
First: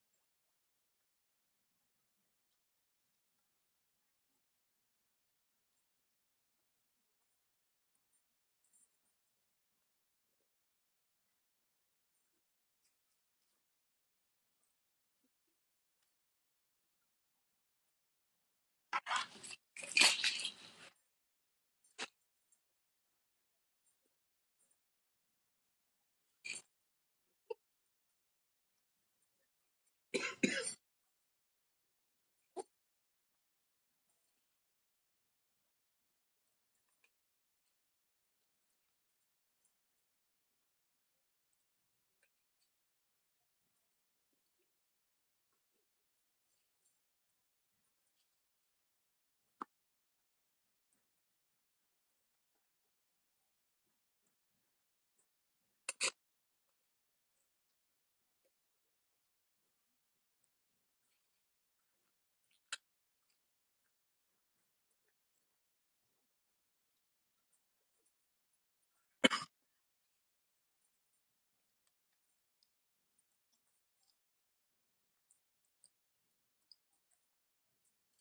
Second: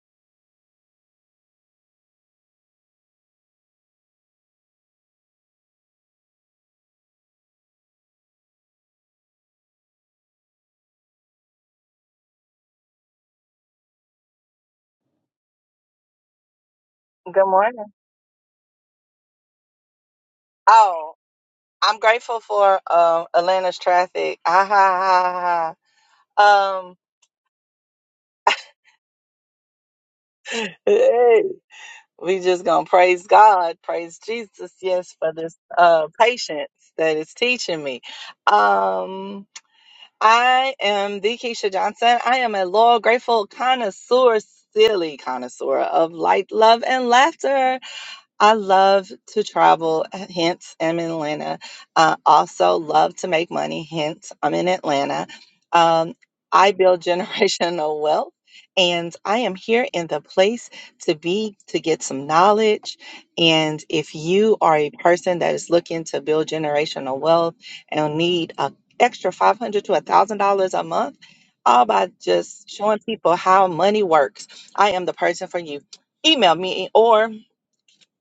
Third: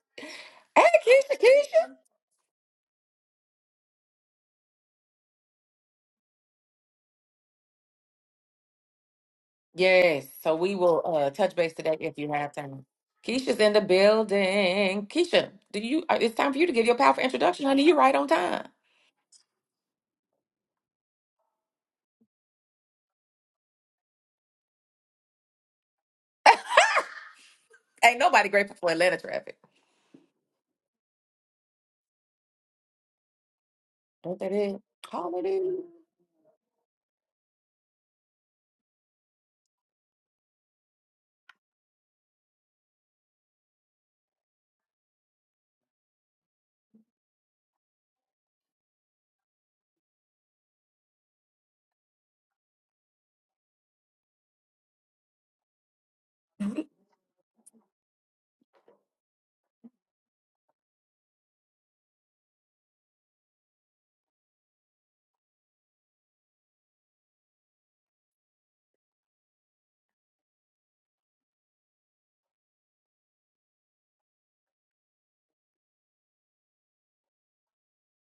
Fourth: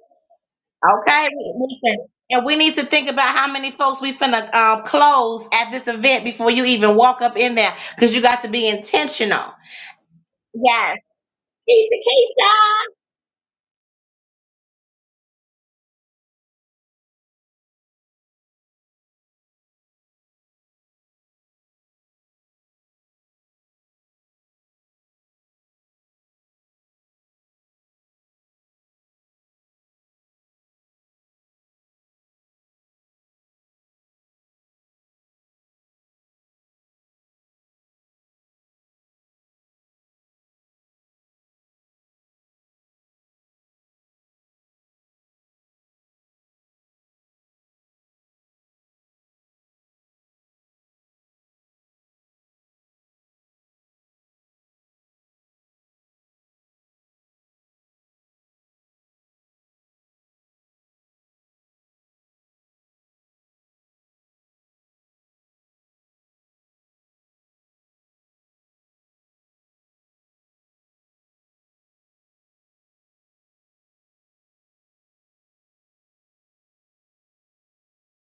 [SPEAKER 1] Okay.
[SPEAKER 2] Keisha, Keisha.
[SPEAKER 1] Listen. And we need to think about how many folks we finna um, close at this event before you even walk up in there, because you got to be intentional.
[SPEAKER 2] Yes. So we
[SPEAKER 1] Yes.
[SPEAKER 2] will uh, touch base today if you
[SPEAKER 1] Keisha,
[SPEAKER 2] have
[SPEAKER 1] Keisha.
[SPEAKER 2] time. Keisha's in the building. Keisha, do you? uh, It's time for you to give your powerful
[SPEAKER 4] Good
[SPEAKER 2] introduction,
[SPEAKER 4] morning.
[SPEAKER 2] honey. You're right on time.
[SPEAKER 4] Oh, I'm grateful for um Atlanta's traffic. [laughs] Ah, ha, ha, ha. Um,
[SPEAKER 2] Ain't nobody grateful for Atlanta traffic.
[SPEAKER 4] [laughs] hey, we just gonna praise God, praise
[SPEAKER 2] Ain't that
[SPEAKER 4] Jesus,
[SPEAKER 2] it?
[SPEAKER 4] yes, for this
[SPEAKER 2] Hallelujah.
[SPEAKER 4] uh patience that is teaching me. Um, I am the Keisha Johnson. I am a loyal, grateful connoisseur, silly connoisseur of light, love, and laughter. I love to travel, hence I'm in Atlanta. I also love to make money, hence I'm in Atlanta. Um, I build [laughs] generational wealth, and I am here in the place to be to get some knowledge. And if you are a person that is looking to build generational wealth and need a extra five hundred to a thousand dollars a month, all by just showing people how money works, I am the person for you. Email me or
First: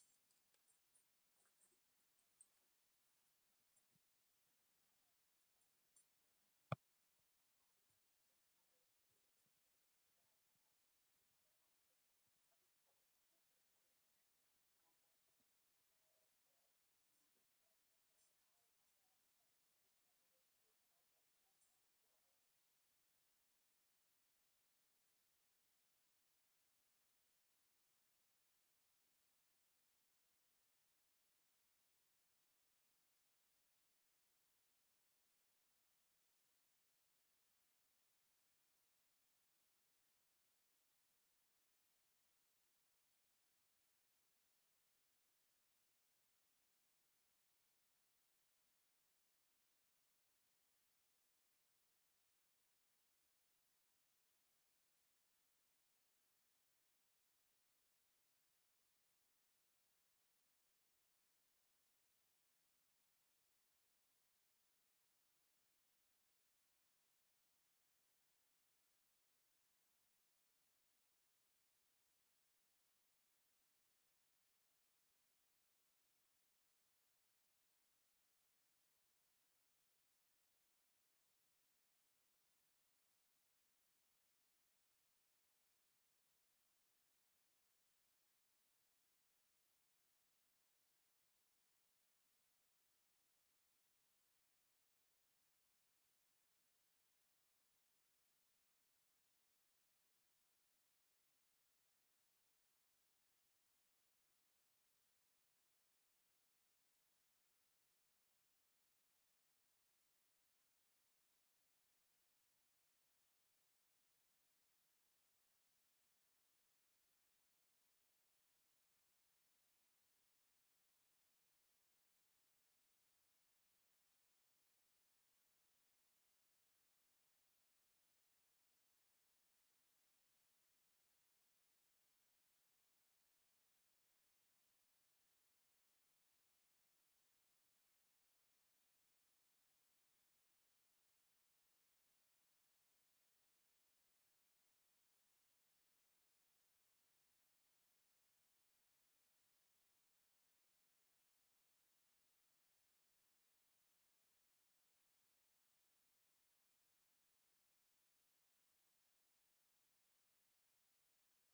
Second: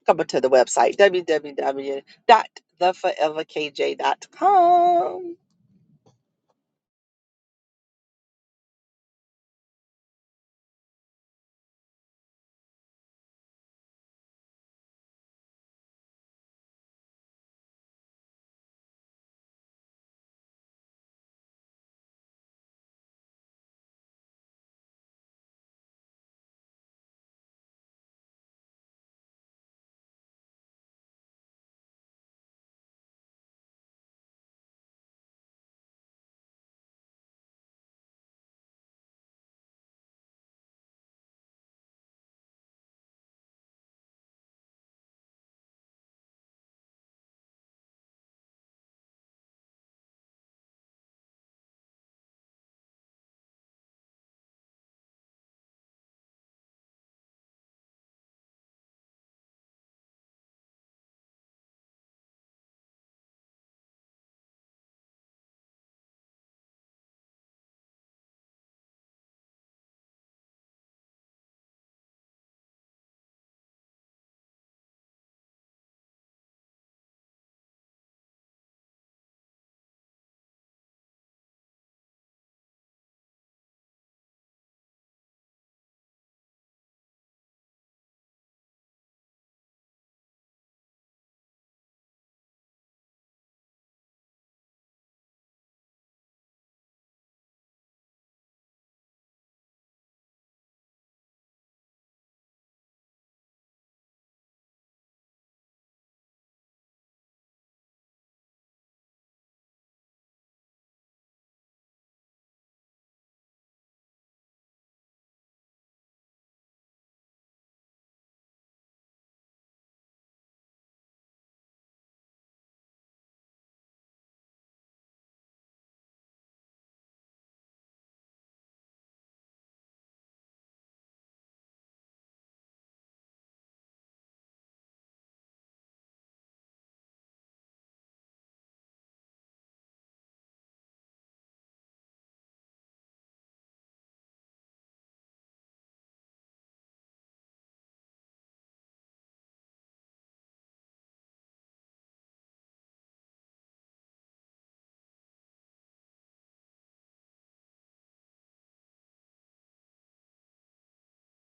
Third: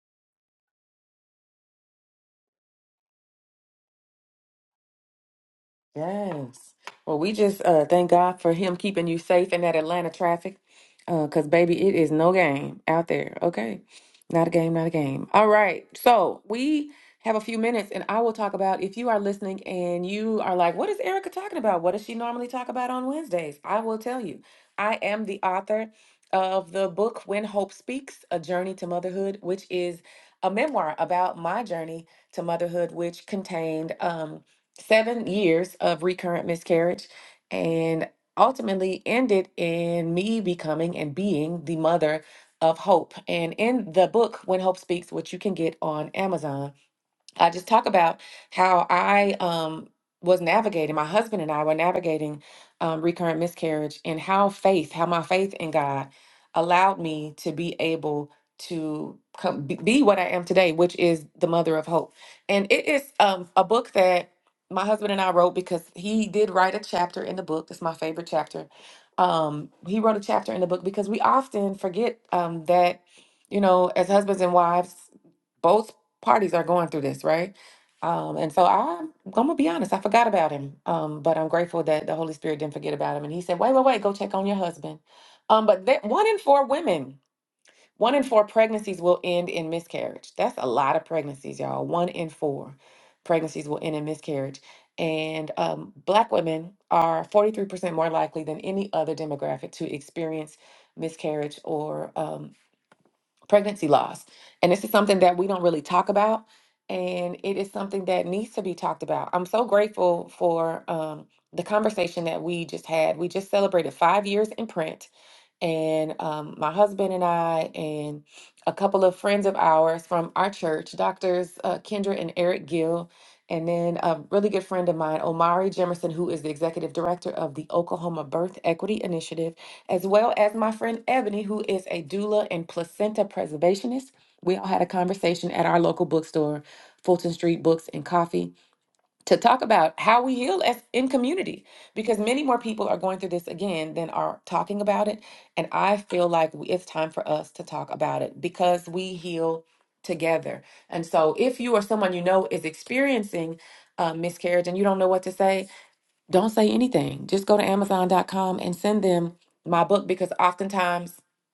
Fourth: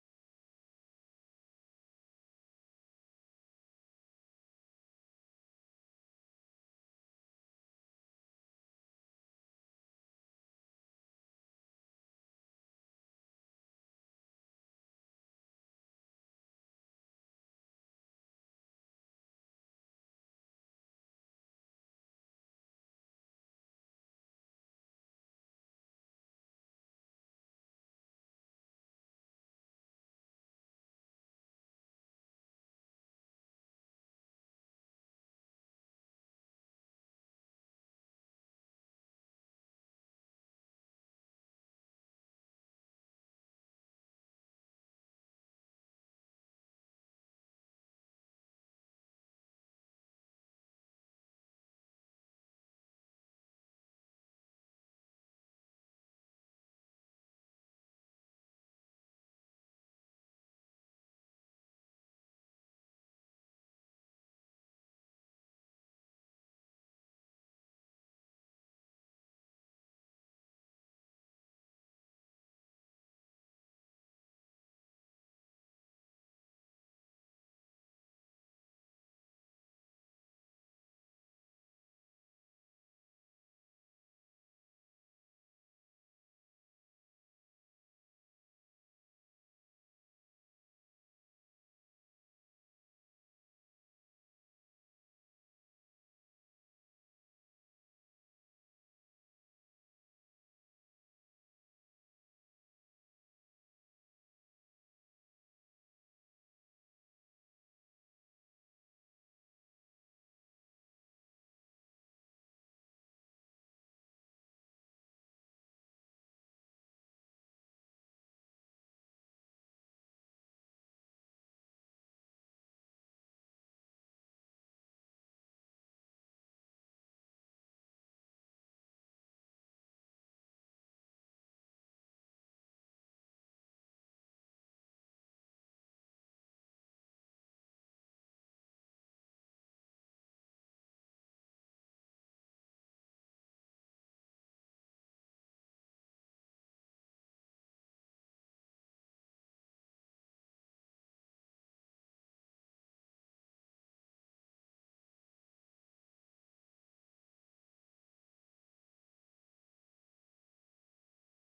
[SPEAKER 4] Come to the website www.theforeverkj.com.
[SPEAKER 2] Yes. Well, we just uh, thank God for him keeping you safe in that Atlanta traffic. Because, baby, it is no game out there. Okay. Not a game, not a game. All right. So we have a few minutes, and I will talk about if you are listening and you are like, what is Erica talking about? What does she normally talk about on Wednesdays? I will tell you. I am the author of the book When Hope Speaks A Journey to Motherhood, which is a memoir about my journey to motherhood, which contained. Um, seven years of recurrent miscarriage and ultimately ended in me becoming and being the mother of Hope. And in the book, When Hope Speaks, which you can get on Amazon, I just talk about how I um, was navigating, my husband and I were navigating um, recurrent miscarriage, and how faith, how my faith in God allowed me to be able to come, be be what I am today, which is the mother of hope. And it is um, a book that my husband and I wrote because he did write a chapter in the book. That's my favorite chapter. Um, he wrote a chapter in the book because we often forget um, that, you know, as husbands and wives, both parties are going through this, right? Um, and so I'm, I'm gonna be honest, I forgot about him. Um, but I'm grateful that the Holy Spirit didn't forget about him. And he said, wait, wait, wait, go check on your husband. Um, but that one in four women, one in four pregnancies will end in miscarriage. That's a lot of pregnancies, y'all. One in four pregnancies will end in miscarriage. And um, black women are 43% more likely than any other demographic to experience miscarriage or um, pregnancy loss. And this is something that we don't really talk about. And it is something that needs to be talked about. I'm so grateful for um, the conversation that we just had. We just celebrated five years in print and um, my husband and I, and a couple of friends of ours from our church, Doctors uh, Kendra and Eric Gill, and then a really good friend of mine, Omari Jemerson, who is the executive director of the Oklahoma Birth Equity Initiative, as well as my friend Ebony, who is a doula and placenta preservationist. We all had a conversation at our local bookstore, Fulton Street Books and Coffee to talk about how we heal as in community because many more people are going through this again than are talking about it and i feel like we- it's time for us to talk about it because we heal together and so if you or someone you know is experiencing uh, miscarriage and you don't know what to say don't say anything. Just go to Amazon.com and send them my book because oftentimes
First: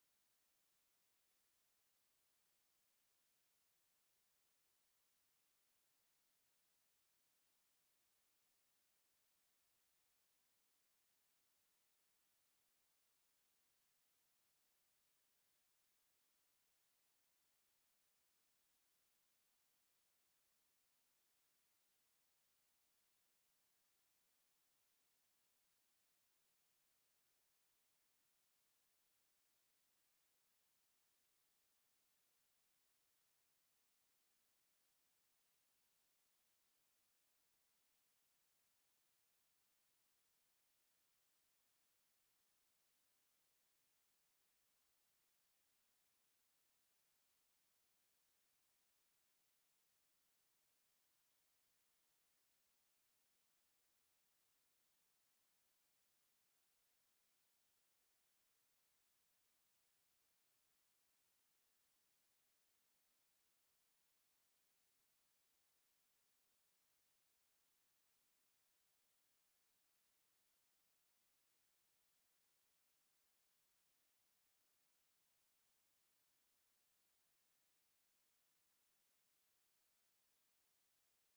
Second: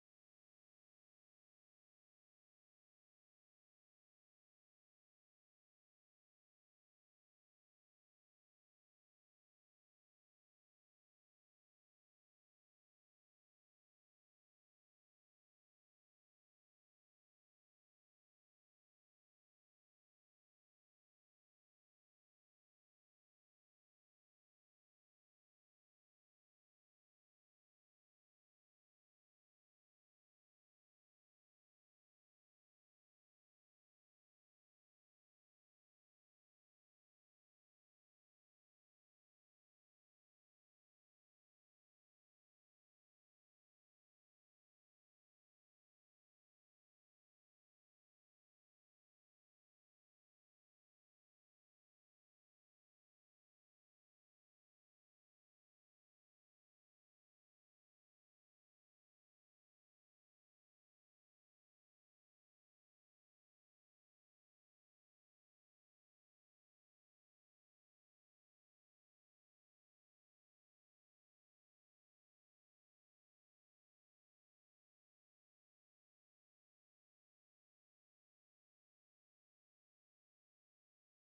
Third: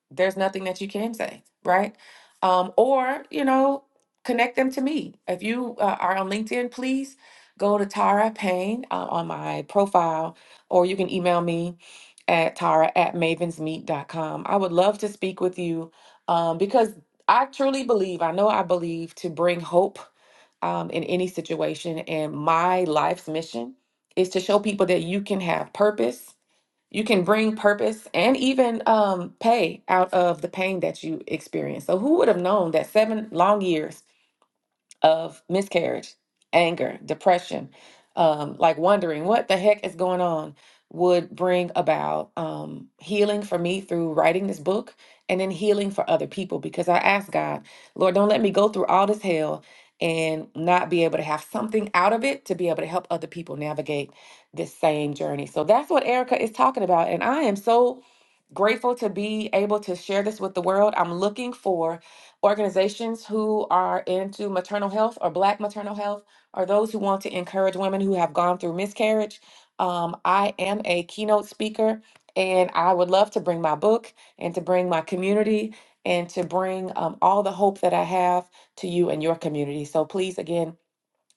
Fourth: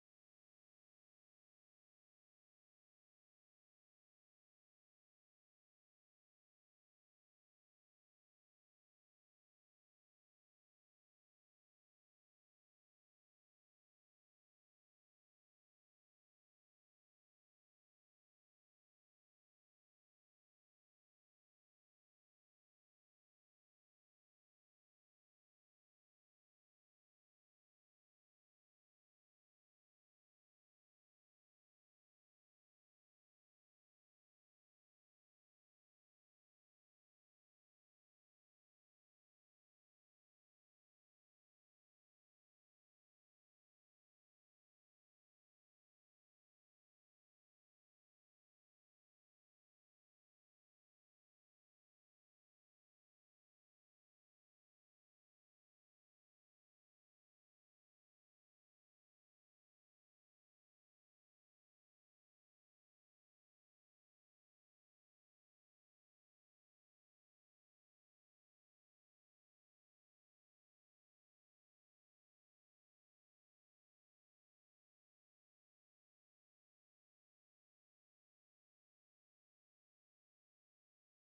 [SPEAKER 2] there's nothing that you can say, right? Um, or, you know, connect them to me. If you uh, are on LinkedIn, please go to Tara Payne uh, on my profile, or you can email me at tara at mavensmeet.com. I would love to speak with you um, because I truly believe, I know I believe, to bring hope um, in any situation. And my life's mission is to show people that you can have purpose, you can bring purpose and even um, pay out of the pain that you experience. So, who would have known that seven long years? of miscarriage, anger, depression, um, like wondering what the heck is going on, would bring about um, healing for me through writing this book and then healing for other people because I asked God, Lord, don't let me go through all this hell and not be able to have something out of it to be able to help other people navigate this same journey. So that's what Erica is talking about. And I am so grateful to be able to share this with the world. I'm looking for organizations who are into maternal health or Black maternal health, or those who want to encourage women who have gone through miscarriage. Um, I am a keynote speaker, and I would love to bring my book and to bring my community and to bring um, all the hope that I have to you and your community. So please, again,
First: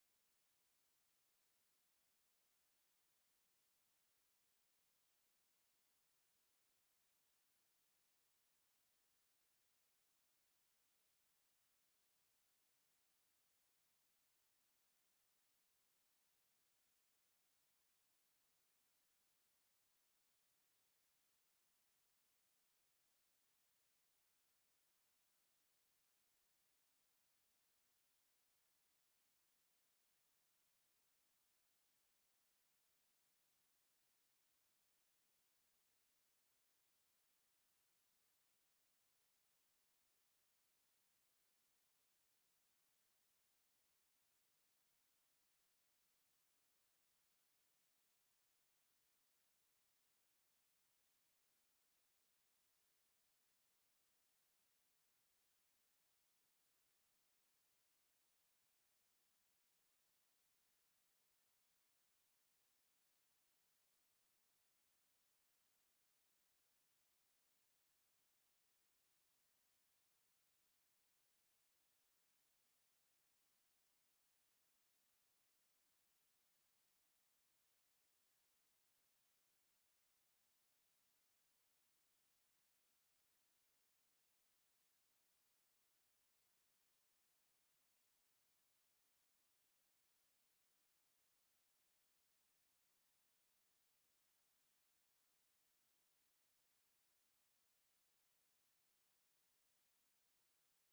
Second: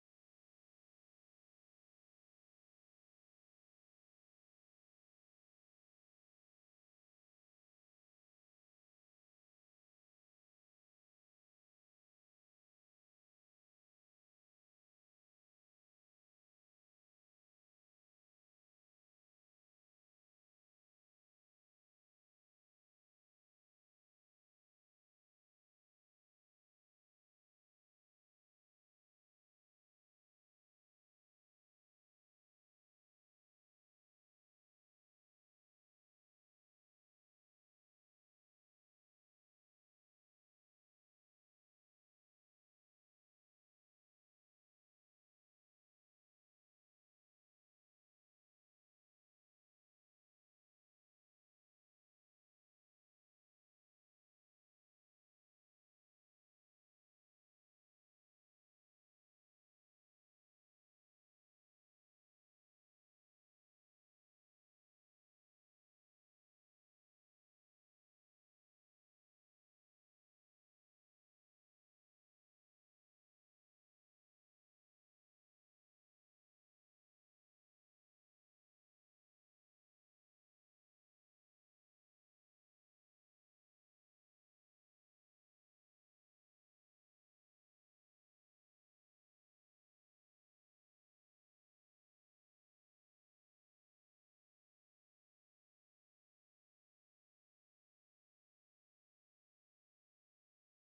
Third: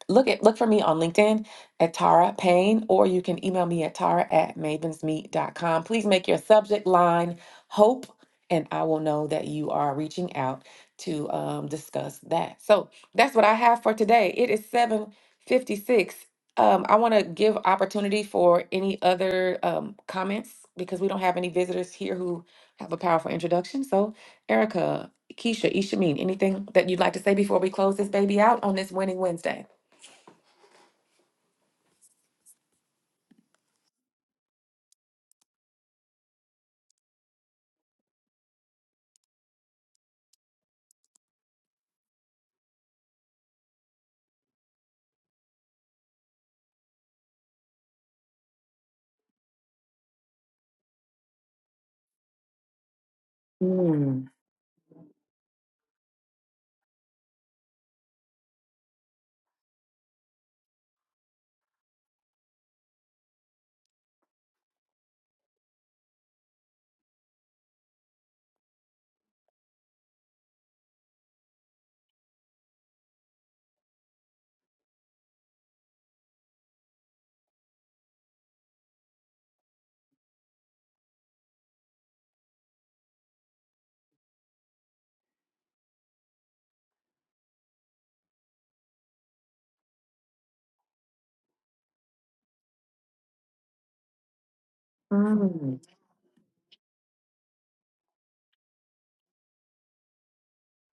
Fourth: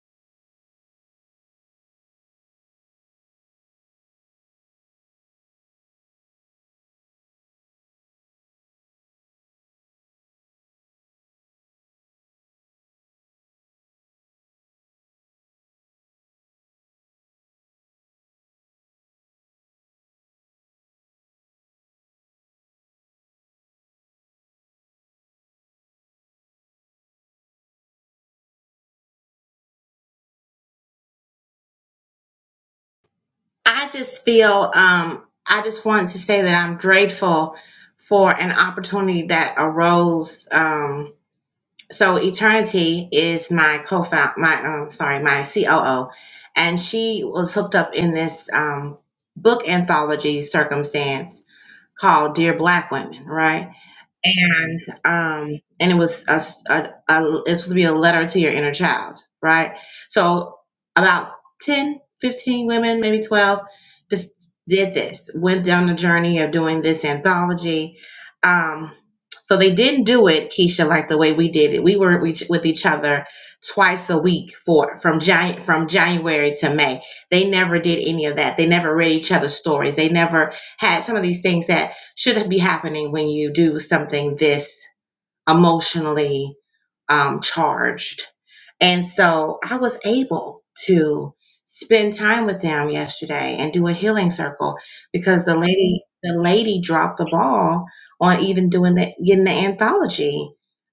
[SPEAKER 2] look at look for me on LinkedIn at Tara Payne, or you can email me at Tara at mavensmeet.com. Please make your subject line hope, and I will know that you are reaching out to um, discuss that. So that's what I have for today. It is 756. Um, I want to give opportunity for any other um, comments because we don't have any visitors here who have a powerful introduction. So, Erica, Keisha, Ishameen, anything that you'd like to say before we close this baby out on this winning Wednesday?
[SPEAKER 1] I just feel um I just wanted to say that I'm grateful for an opportunity that arose. Um so Eternity is my co-found my um sorry my COO, and she was hooked up in this um book anthology circumstance called Dear Black Women, right?
[SPEAKER 2] Mm,
[SPEAKER 1] and um and it was a a a it's supposed to be a letter to your inner child right so about 10 15 women maybe 12 just did this went down the journey of doing this anthology um so they didn't do it keisha like the way we did it we were each- with each other twice a week for from Jan- from january to may they never did any of that they never read each other's stories they never had some of these things that should be happening when you do something this emotionally um, charged. And so I was able to spend time with them yesterday and do a healing circle because the
[SPEAKER 2] mm,
[SPEAKER 1] lady the lady dropped the ball on even doing the getting the anthology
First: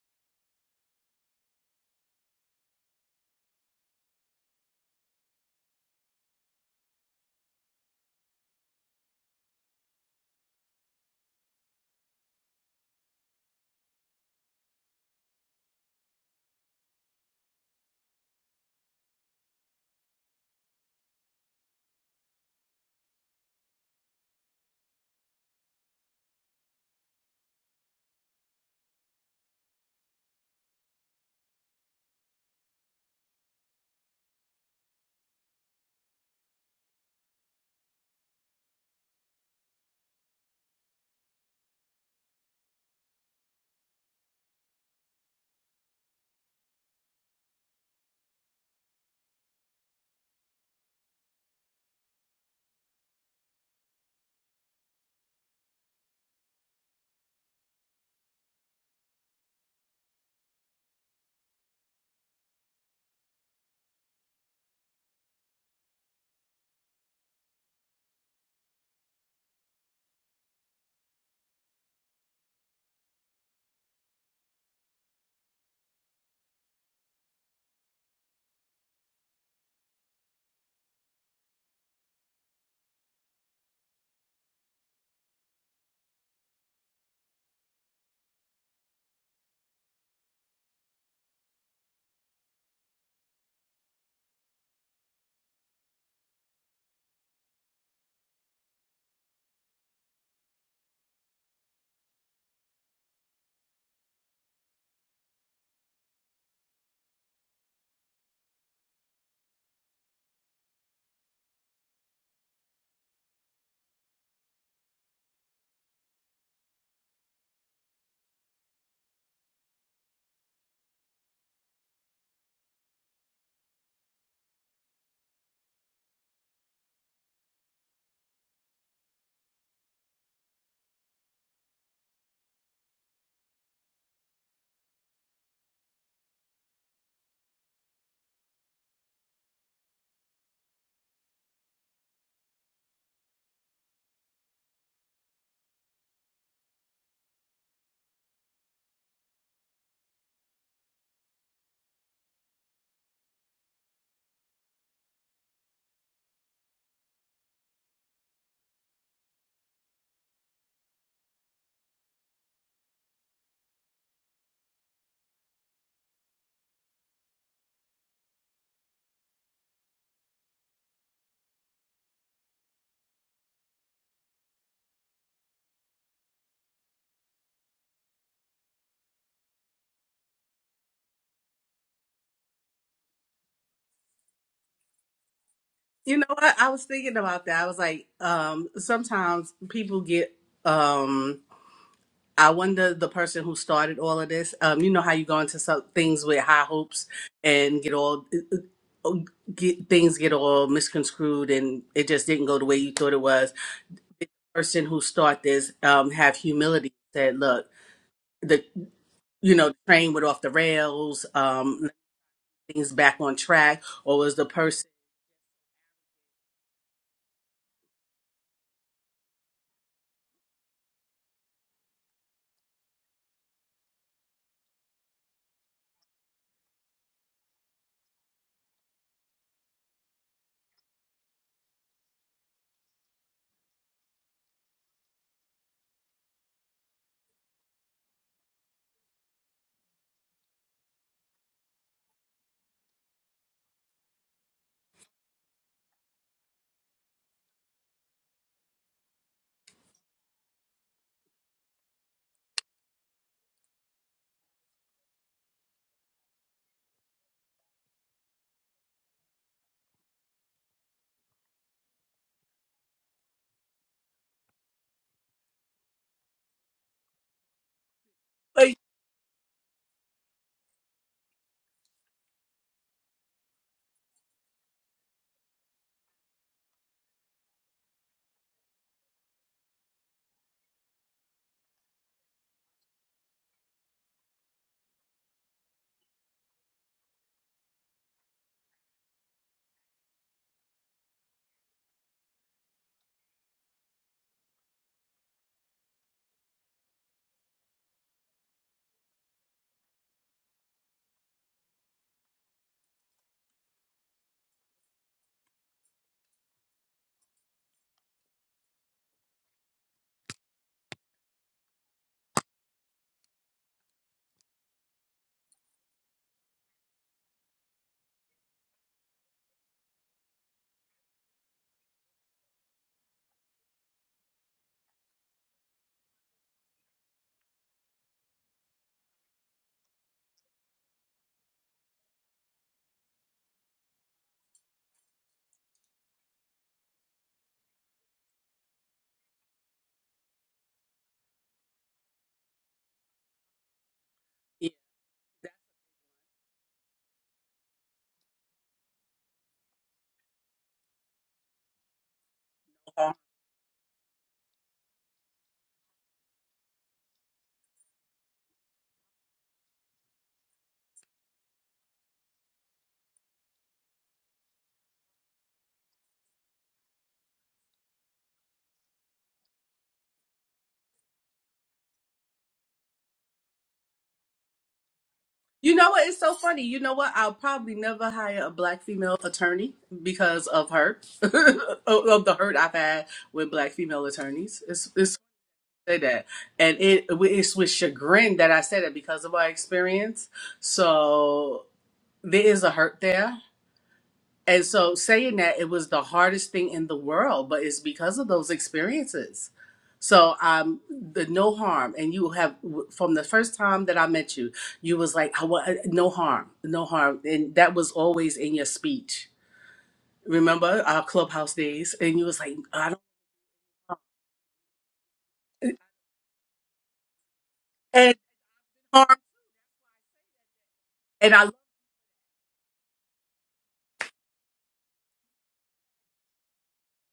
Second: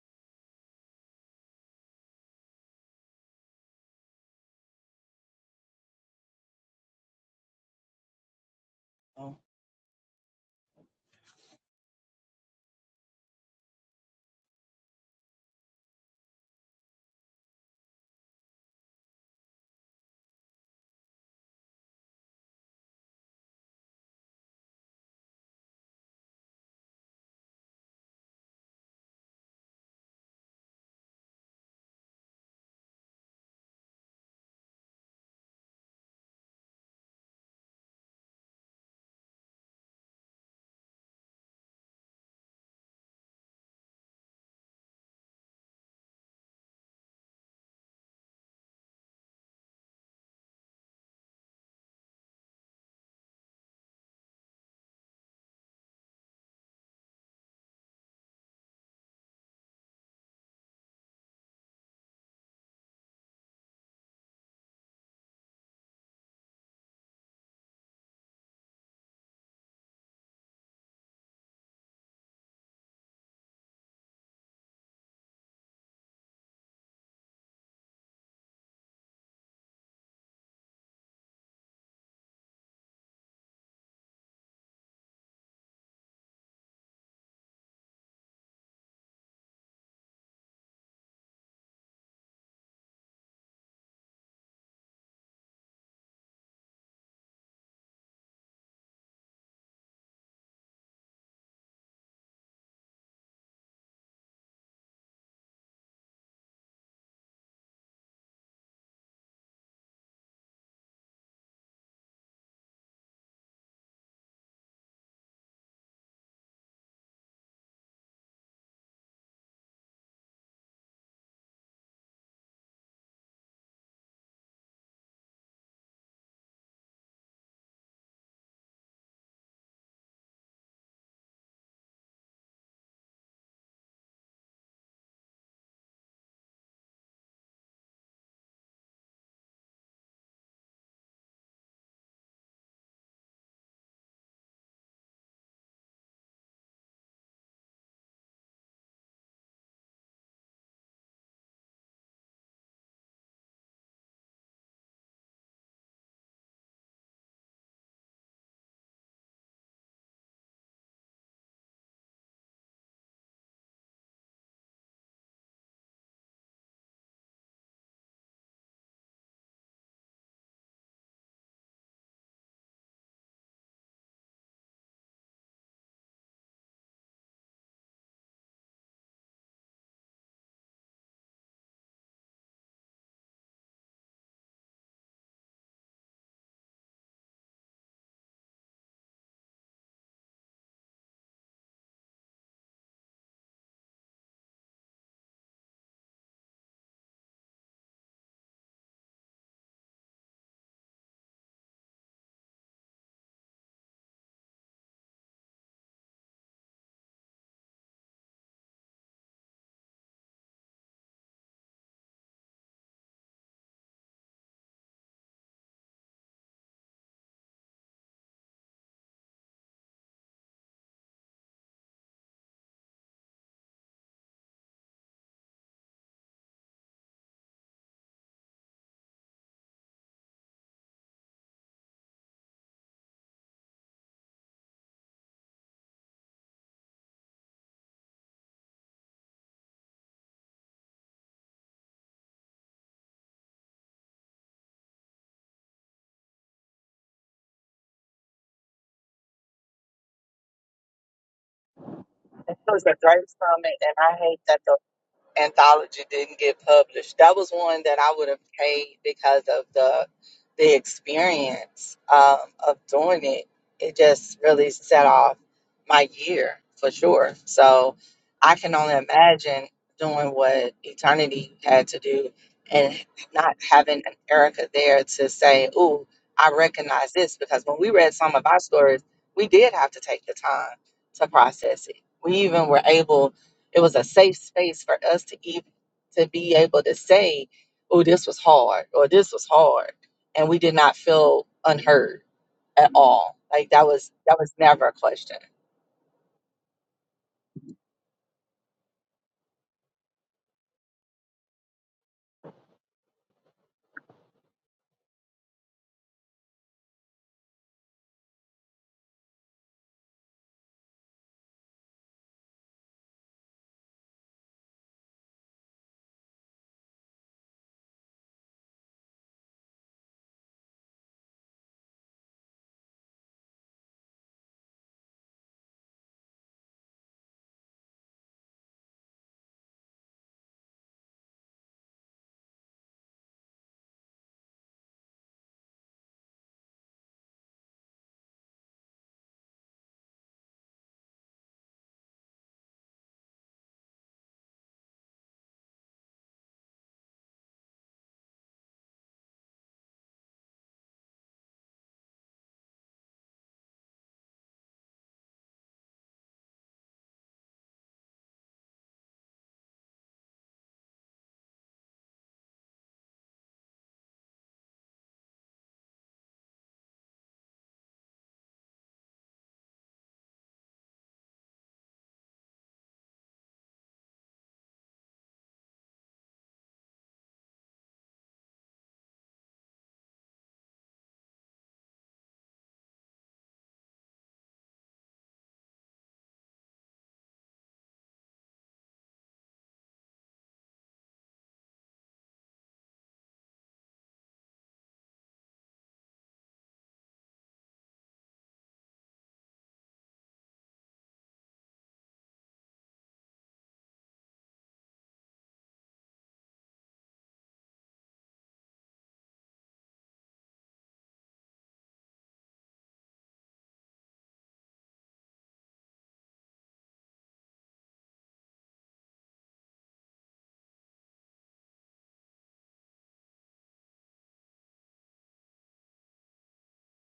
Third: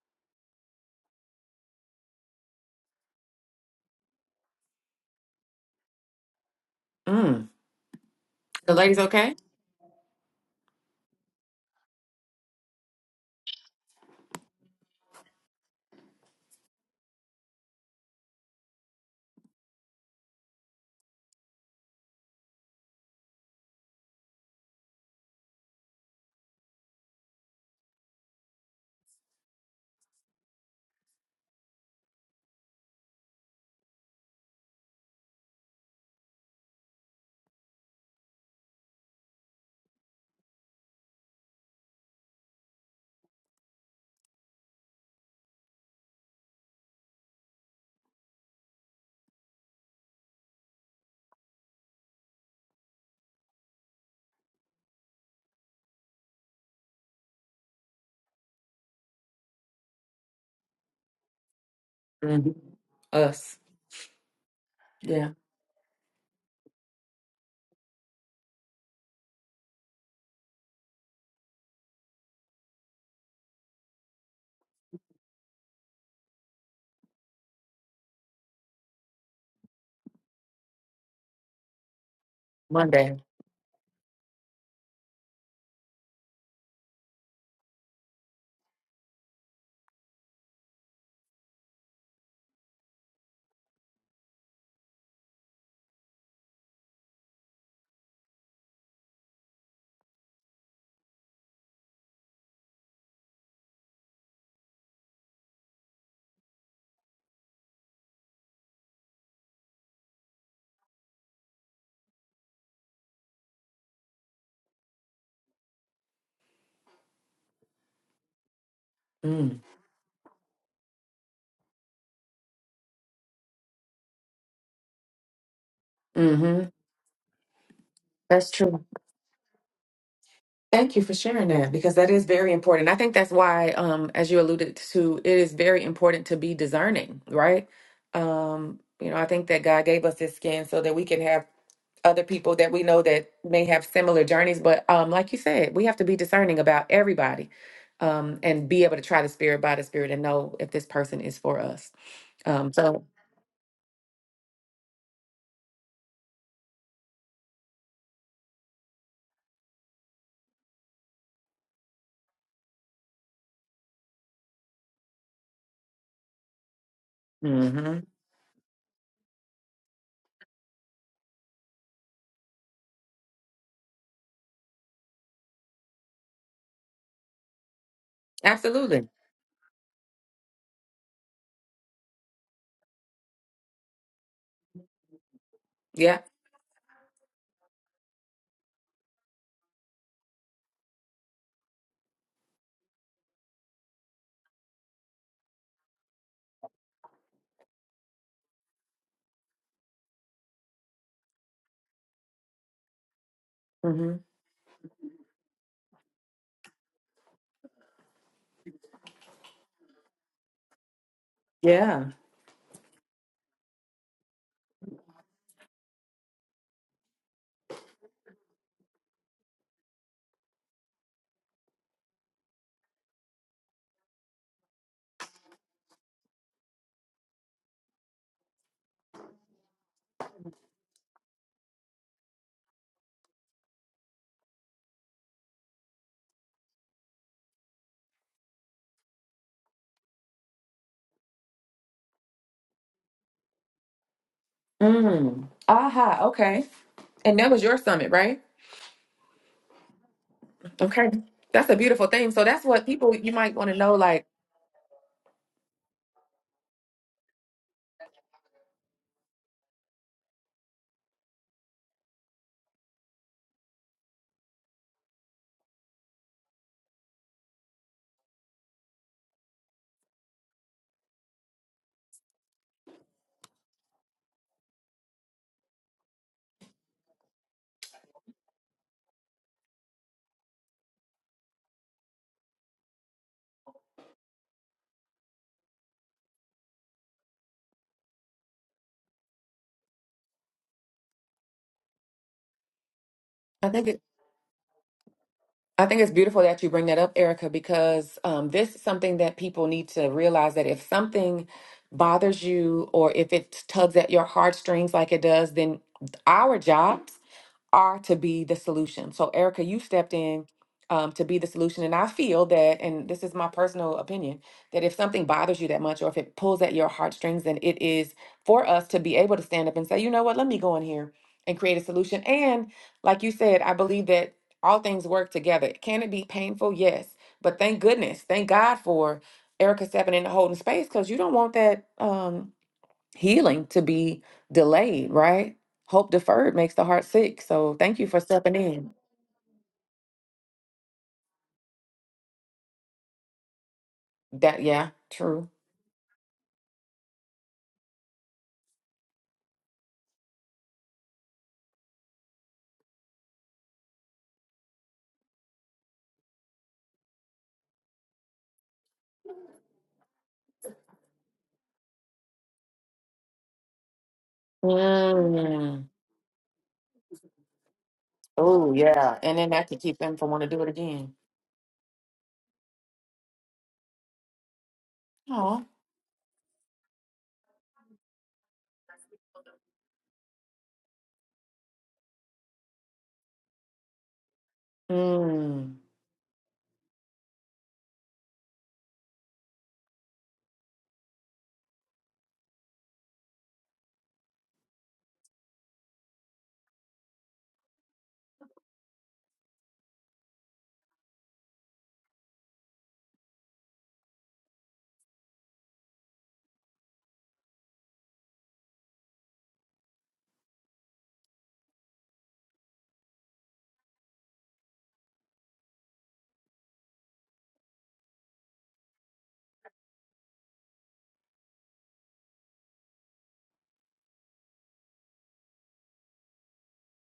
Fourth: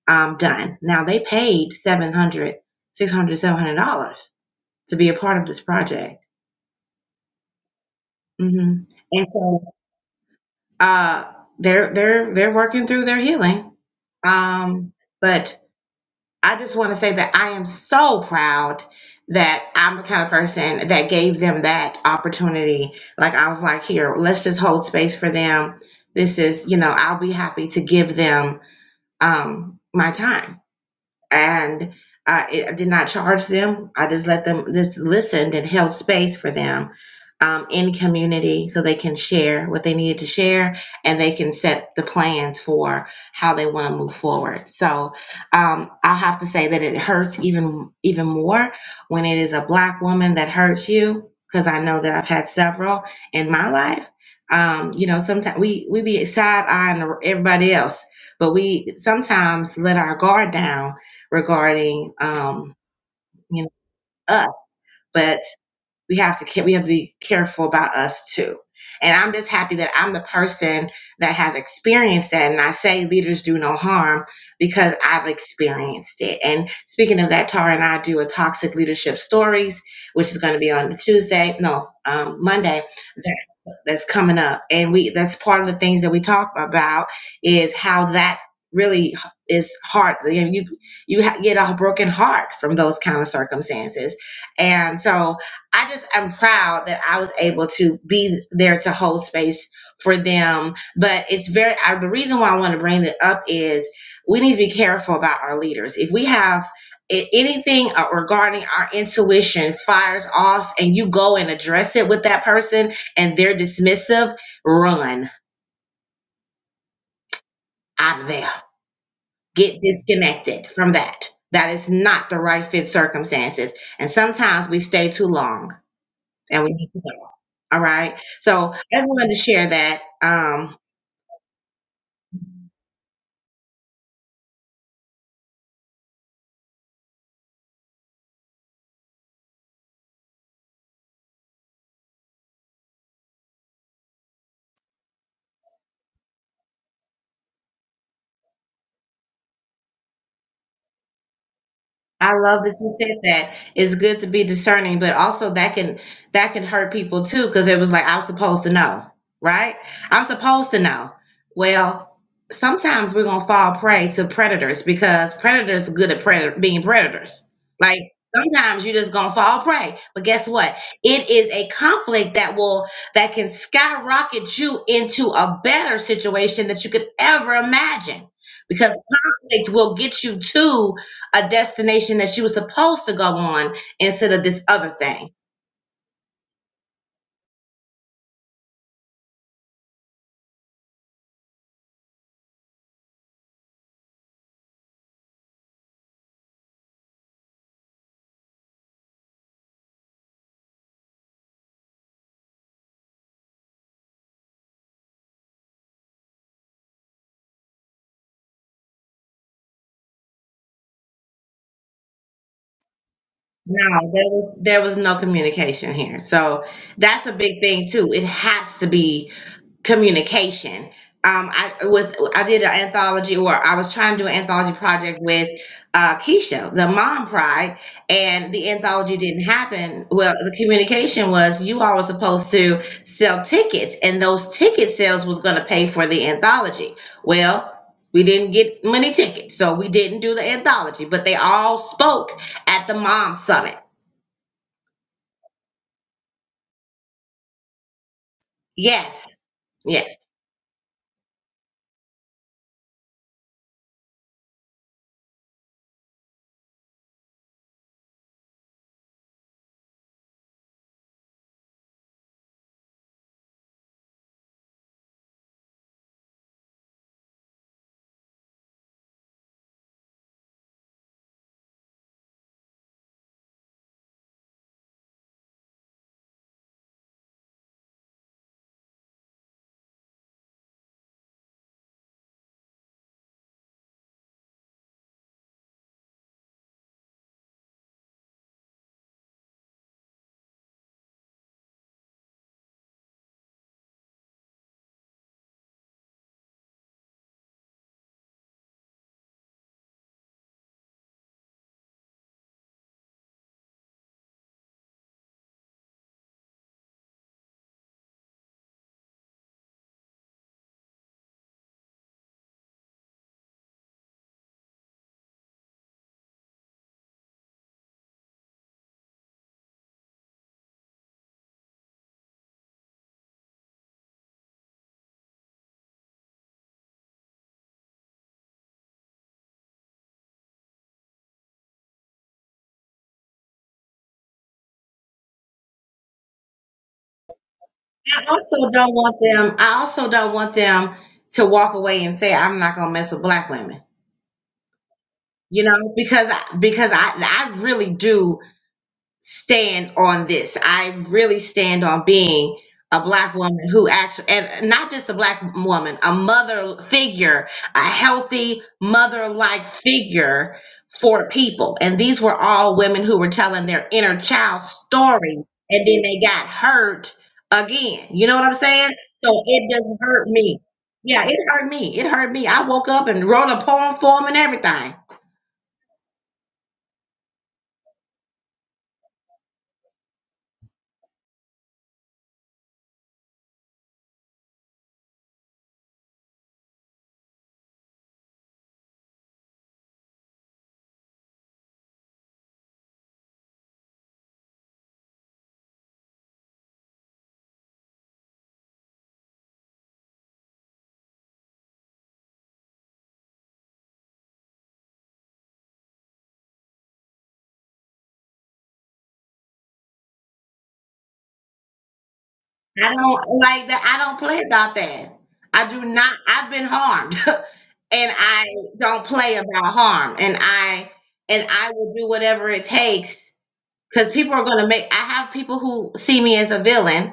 [SPEAKER 1] um, done. Now they paid 700, 600, 700 dollars to be a part of this project.
[SPEAKER 2] mm. The
[SPEAKER 1] hmm
[SPEAKER 2] ladies
[SPEAKER 1] And
[SPEAKER 4] Oh,
[SPEAKER 2] okay?
[SPEAKER 1] so uh, they're they're they're working through their healing Um, but I just want to say that I am so proud that I'm the kind of person that gave them that opportunity. Like I was like, here, let's just hold space for them. This is, you know, I'll be happy to give them um my time and I, I did not charge them. I just let them just listened and held space for them um, in community so they can share what they needed to share and they can set the plans for how they want to move forward. So um, I'll have to say that it hurts even even more when it is a black woman that hurts you because I know that I've had several in my life. Um, you know, sometimes we we be side eyeing everybody else, but we sometimes let our guard down regarding
[SPEAKER 2] hmm
[SPEAKER 1] um,
[SPEAKER 2] Us.
[SPEAKER 1] you know us. But
[SPEAKER 2] Yeah.
[SPEAKER 1] we have to we have to be careful about us too and i'm just happy that i'm the person that has experienced that and i say leaders do no harm because i've experienced it and speaking of that tara and i do a toxic leadership stories which is going to be on the tuesday no um, monday
[SPEAKER 2] Monday.
[SPEAKER 1] that, that's coming up and we that's part of the things that we talk about is how that really is hard you you ha- get a broken heart from those kind of circumstances and so I just I'm proud that I was able to be there to hold space for them. But it's very I, the reason why I want to bring it up is we need to be careful about our leaders. If we have a- anything uh, regarding our intuition fires off, and you go and address it with that person, and they're dismissive, run out of there.
[SPEAKER 2] Mm.
[SPEAKER 1] Get disconnected from that. That is not the right fit circumstances. And sometimes we stay too long,
[SPEAKER 2] hmm
[SPEAKER 1] and we need to go. All right.
[SPEAKER 2] That's
[SPEAKER 1] So I
[SPEAKER 2] true.
[SPEAKER 1] just wanted to share that. Um,
[SPEAKER 2] Thank you for sharing that because that is very important. I think that's why, um, as you alluded to, it is very important to be discerning, right? Um, you know, I think that God gave us this skin so that we can have other people that we know that may have similar journeys. But um, like you said, we have to be discerning about everybody um, and be able to try the spirit by the spirit and know if this person is for us.
[SPEAKER 1] I love
[SPEAKER 2] Um,
[SPEAKER 1] that you
[SPEAKER 2] so,
[SPEAKER 1] said that. It's good to be discerning, but also that can that can hurt people too because it was like I'm supposed to know, right? I'm supposed to know. Well, sometimes we're gonna fall prey to predators because predators are good at pred- being predators. Like
[SPEAKER 2] hmm
[SPEAKER 1] sometimes you're just gonna fall prey. But guess what? It is a conflict that will that can skyrocket you into a better situation that you could ever imagine because
[SPEAKER 2] absolutely.
[SPEAKER 1] conflict will get you to a destination that she was supposed to go on instead of this other thing.
[SPEAKER 3] you
[SPEAKER 2] Yeah.
[SPEAKER 3] know what? I was thinking about that. I was like, um, sometimes people get um I wonder the person who started all of this. Um, you know how you go into some things with high hopes and get all get things get all misconstrued and it just didn't go the way you thought it was.
[SPEAKER 2] hmm
[SPEAKER 3] Person who start this um have humility. Said, look, the you know train went off the rails. Um,
[SPEAKER 2] Yeah.
[SPEAKER 3] things back on track,
[SPEAKER 1] No,
[SPEAKER 3] or
[SPEAKER 1] there
[SPEAKER 3] was the
[SPEAKER 1] was there
[SPEAKER 3] person?
[SPEAKER 1] was no communication here. So that's a big thing too. It has to be communication. Um, I with I did an anthology, or I was trying to do an anthology project with uh, Keisha, the Mom Pride, and the anthology didn't happen. Well, the communication was you all were supposed to sell tickets, and those ticket sales was going to pay for the anthology. Well. We didn't get many tickets, so we didn't do the anthology, but they all spoke at the Mom Summit.
[SPEAKER 2] Mm. Aha. Okay. And that was your summit, right?
[SPEAKER 1] Yes, yes.
[SPEAKER 2] Okay. That's a beautiful thing. So
[SPEAKER 4] It
[SPEAKER 2] that's
[SPEAKER 4] was
[SPEAKER 2] what
[SPEAKER 4] a
[SPEAKER 2] people
[SPEAKER 4] great
[SPEAKER 2] you might want to
[SPEAKER 4] summit,
[SPEAKER 2] know.
[SPEAKER 4] and I
[SPEAKER 2] Like,
[SPEAKER 4] hate that the anthology didn't get published. That was one that I would have paid because of the the experience um, of doing it. It just really set off my year for sure. So I can only imagine doing what Eternity had to do and not having an Erica there to say, "Ooh, I recognize this," because when we read some of our stories, we did have to take the time to process it. We even were able it was a safe space for us to even to be able to say, "Oh, this was hard," or "This was hard," and we did not feel unheard at all. Like
[SPEAKER 2] I
[SPEAKER 4] that
[SPEAKER 2] think it.
[SPEAKER 4] was that was never a question.
[SPEAKER 2] I think it's beautiful that you bring that up, Erica, because um, this is something that people need to realize that if something bothers you or if it tugs at your heartstrings like it does, then our jobs are to be the solution. So, Erica, you stepped in um, to be the solution. And I feel that, and this is my personal opinion, that if something bothers you that much or if it pulls at your heartstrings, then it is for us to be able to stand up and say, you know what, let me go in here and create a solution. And like you said, I believe that all things work together. Can it be painful? Yes. But thank goodness, thank God for Erica stepping in and holding space because you don't want that. Um, healing to be delayed, right? Hope deferred makes the heart sick. So thank you for
[SPEAKER 1] I
[SPEAKER 2] stepping
[SPEAKER 1] also
[SPEAKER 2] in.
[SPEAKER 1] don't want them. I also don't want them to walk away and say, "I'm not gonna mess with black women,"
[SPEAKER 2] That yeah, true.
[SPEAKER 1] you know, because I, because I I really do stand on this. I really stand on being a black woman who actually, and not just a black woman, a mother figure, a healthy mother like figure for people. And these were all women who were telling their inner child story and
[SPEAKER 2] Mm.
[SPEAKER 1] then they got hurt again. You know what I'm
[SPEAKER 2] Oh
[SPEAKER 1] saying?
[SPEAKER 2] yeah, and
[SPEAKER 1] So
[SPEAKER 2] then that
[SPEAKER 1] it
[SPEAKER 2] could
[SPEAKER 1] doesn't
[SPEAKER 2] keep them
[SPEAKER 1] hurt
[SPEAKER 2] from wanting to
[SPEAKER 1] me.
[SPEAKER 2] do it again.
[SPEAKER 1] Yeah, it hurt me. It hurt me. I woke up and wrote a poem for him and everything.
[SPEAKER 2] Oh.
[SPEAKER 3] You know what? It's so funny. You know what? I'll probably never hire a black female attorney because of her, [laughs] of of the hurt I've had with black female attorneys. It's it's
[SPEAKER 2] Mm.
[SPEAKER 3] say that, and it it's with chagrin that I say that because of my experience. So there is a hurt there, and so saying that it was the hardest thing in the world, but it's because of those experiences. So um, the no harm, and you have from the first time that I met you, you was like, I want no harm, no harm, and that was always in your speech. Remember our clubhouse days, and you was like, I
[SPEAKER 1] I
[SPEAKER 3] don't
[SPEAKER 1] don't like that. I don't play about that. I do not. I've been harmed, [laughs] and
[SPEAKER 3] and
[SPEAKER 1] I don't
[SPEAKER 3] harm,
[SPEAKER 1] play about harm. And I
[SPEAKER 3] and I
[SPEAKER 1] and
[SPEAKER 3] love
[SPEAKER 1] I will do whatever it takes because people are going to make. I have people who see me as a villain,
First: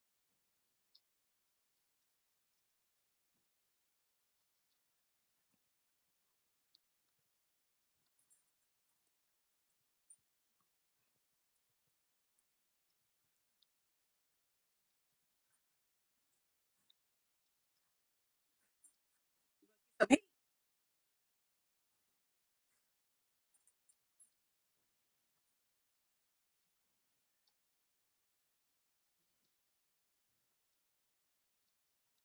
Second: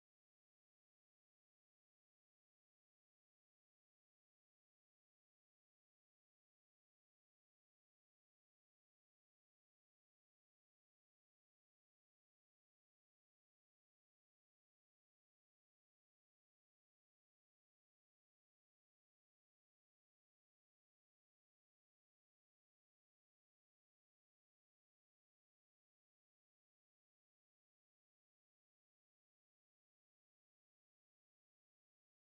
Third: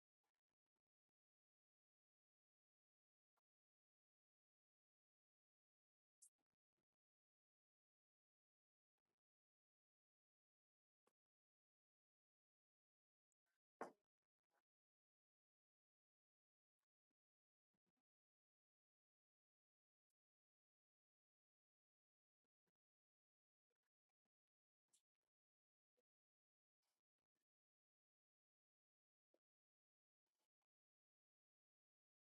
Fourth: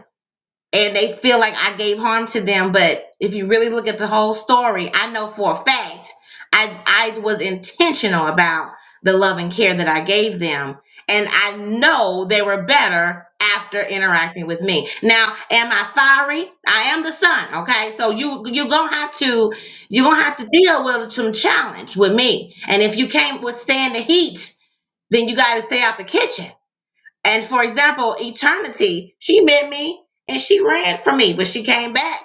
[SPEAKER 1] and they feel like I gave harm to them. But if you really look at the whole story, I know for a fact I I was intentional about the love and care that I gave them, and I know they were better after interacting with me. Now, am I fiery? I am the sun. Okay, so you you gonna have to you gonna
[SPEAKER 3] hate,
[SPEAKER 1] have to deal with some challenge with me, and if you can't withstand the heat, then you got to stay out the kitchen. And for example, eternity, she met me and she ran from me, but she came back.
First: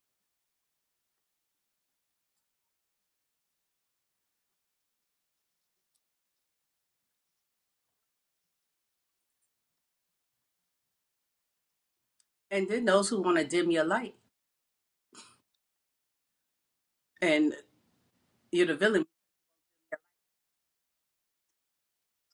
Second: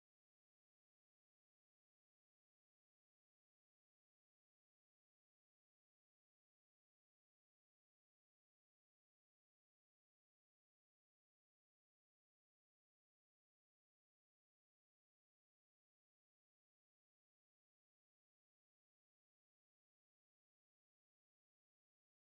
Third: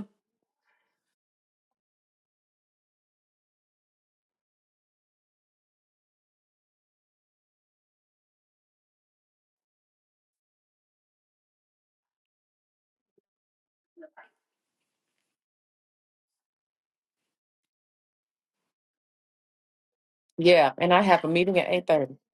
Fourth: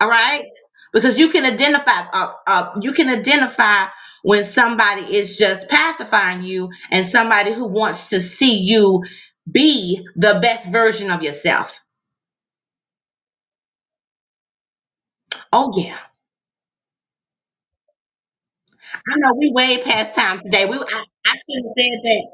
[SPEAKER 1] All right, because you can identify. Uh, uh, you can identify when somebody is just pacifying you and somebody who wants to see you be the best version of yourself.
[SPEAKER 3] and then those who want to dim your light,
[SPEAKER 1] Oh yeah,
[SPEAKER 3] and you're the
[SPEAKER 1] I
[SPEAKER 3] villain.
[SPEAKER 1] know we way past time today.
[SPEAKER 2] Yeah,
[SPEAKER 1] We
[SPEAKER 2] and I
[SPEAKER 1] I,
[SPEAKER 2] have a
[SPEAKER 1] I
[SPEAKER 2] meeting
[SPEAKER 1] should
[SPEAKER 2] at
[SPEAKER 1] have
[SPEAKER 2] eight
[SPEAKER 1] said
[SPEAKER 2] thirty.
[SPEAKER 1] that.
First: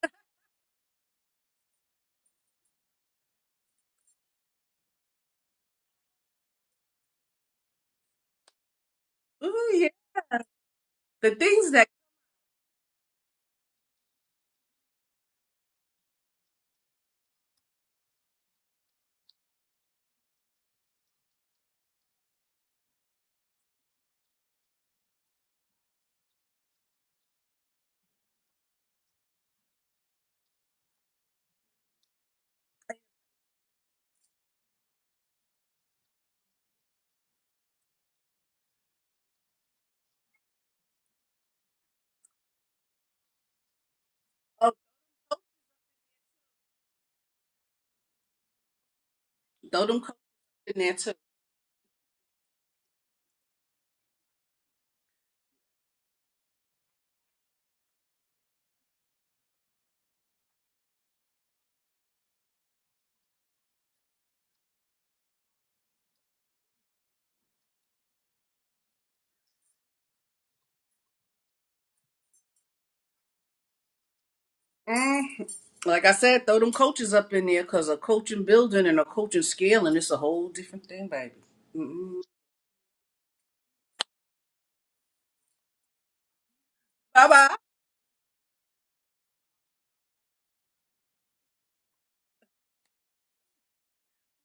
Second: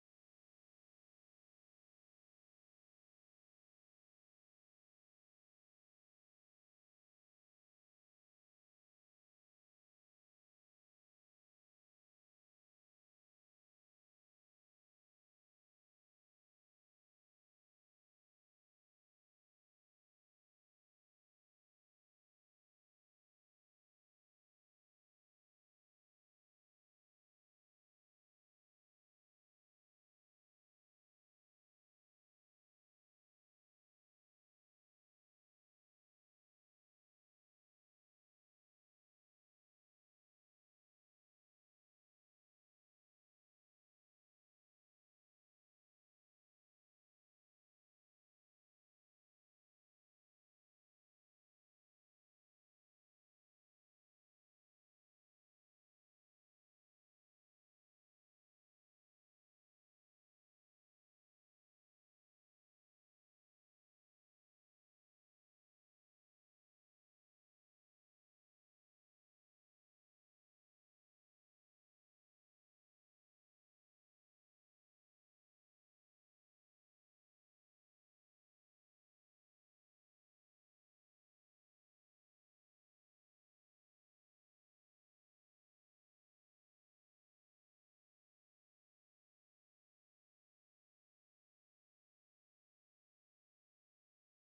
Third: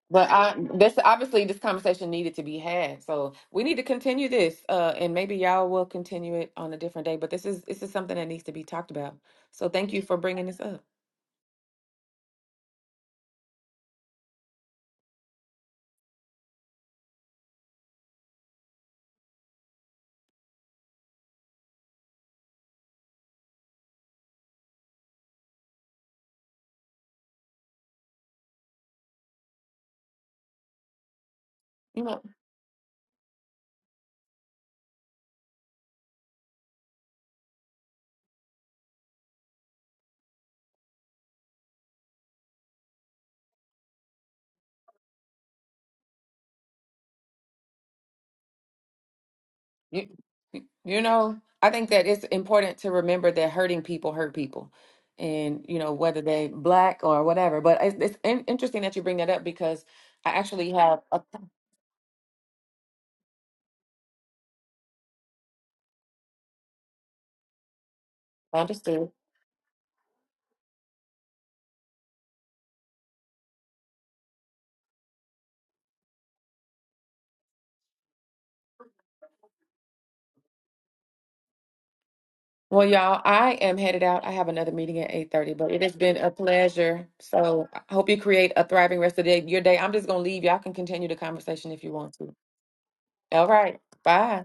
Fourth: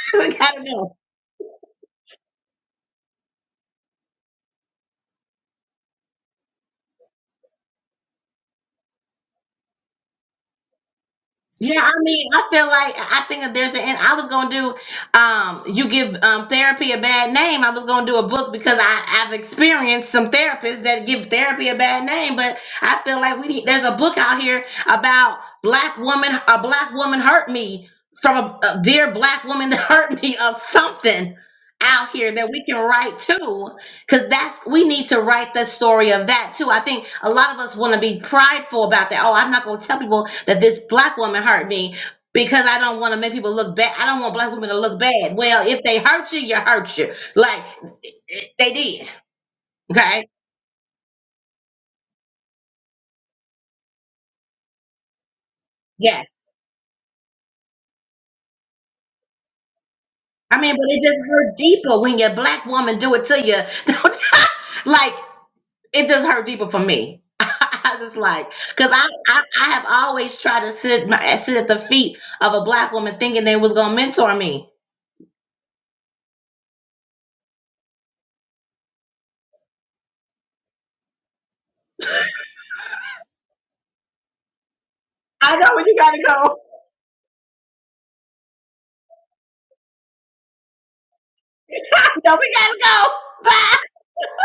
[SPEAKER 1] [laughs]
[SPEAKER 2] But
[SPEAKER 1] I
[SPEAKER 2] I
[SPEAKER 1] gotta know.
[SPEAKER 2] this obviously this conversation needed to be had. So we need to continue this. Uh and maybe y'all will continue it on a different day. But this is this is something that needs to be talked about. So
[SPEAKER 3] Ooh, yeah,
[SPEAKER 2] thank you for bringing this up.
[SPEAKER 3] the things
[SPEAKER 1] Yeah,
[SPEAKER 3] that
[SPEAKER 1] I mean, I feel like I think that there's an end. I was gonna do, um, you give um therapy a bad name. I was gonna do a book because I I've experienced some therapists that give therapy a bad name. But I feel like we need there's a book out here about black woman. A black woman hurt me from a, a dear black woman [laughs] that hurt me of something
[SPEAKER 2] You
[SPEAKER 1] out
[SPEAKER 2] know.
[SPEAKER 1] here that we can write to. Because that's we need to write the story of that too. I think a lot of us want to be prideful about that. Oh, I'm not gonna tell people that this black woman hurt me because I don't want to make people look bad. I don't want black women
[SPEAKER 3] oh,
[SPEAKER 1] to look bad. Well, if they hurt you, you hurt you. Like they did.
[SPEAKER 3] throw them
[SPEAKER 2] You,
[SPEAKER 3] coats
[SPEAKER 1] Okay.
[SPEAKER 3] in there
[SPEAKER 2] you know, I think that it's important to remember that hurting people hurt people, and you know whether
[SPEAKER 1] Yes.
[SPEAKER 2] they black or whatever. But it's, it's in- interesting that you bring that up because I
[SPEAKER 1] I
[SPEAKER 2] actually
[SPEAKER 1] mean, but
[SPEAKER 2] have
[SPEAKER 1] it
[SPEAKER 2] a,
[SPEAKER 1] just hurt deeper when your black woman do it to you. [laughs] like it just hurt deeper for me. [laughs] I just like because I,
[SPEAKER 2] understood.
[SPEAKER 1] I I have always tried to sit my sit at the feet of a black woman, thinking they was gonna mentor me.
[SPEAKER 3] Eh, Like I said, throw them coaches up in there because a coaching building and a coaching scale, and it's a whole different thing, baby.
[SPEAKER 2] Well, y'all, I am headed out. I have another meeting at eight thirty,
[SPEAKER 1] I know
[SPEAKER 2] but it
[SPEAKER 1] where you
[SPEAKER 2] has
[SPEAKER 1] gotta
[SPEAKER 2] been a
[SPEAKER 1] go.
[SPEAKER 2] pleasure.
[SPEAKER 3] Bye bye.
[SPEAKER 2] So I hope you create a thriving rest of the day, your day. I'm just gonna leave. Y'all can continue the conversation if you
[SPEAKER 1] [laughs]
[SPEAKER 2] want to.
[SPEAKER 1] no, we gotta go.
[SPEAKER 2] All
[SPEAKER 1] Bye.
[SPEAKER 2] right, bye.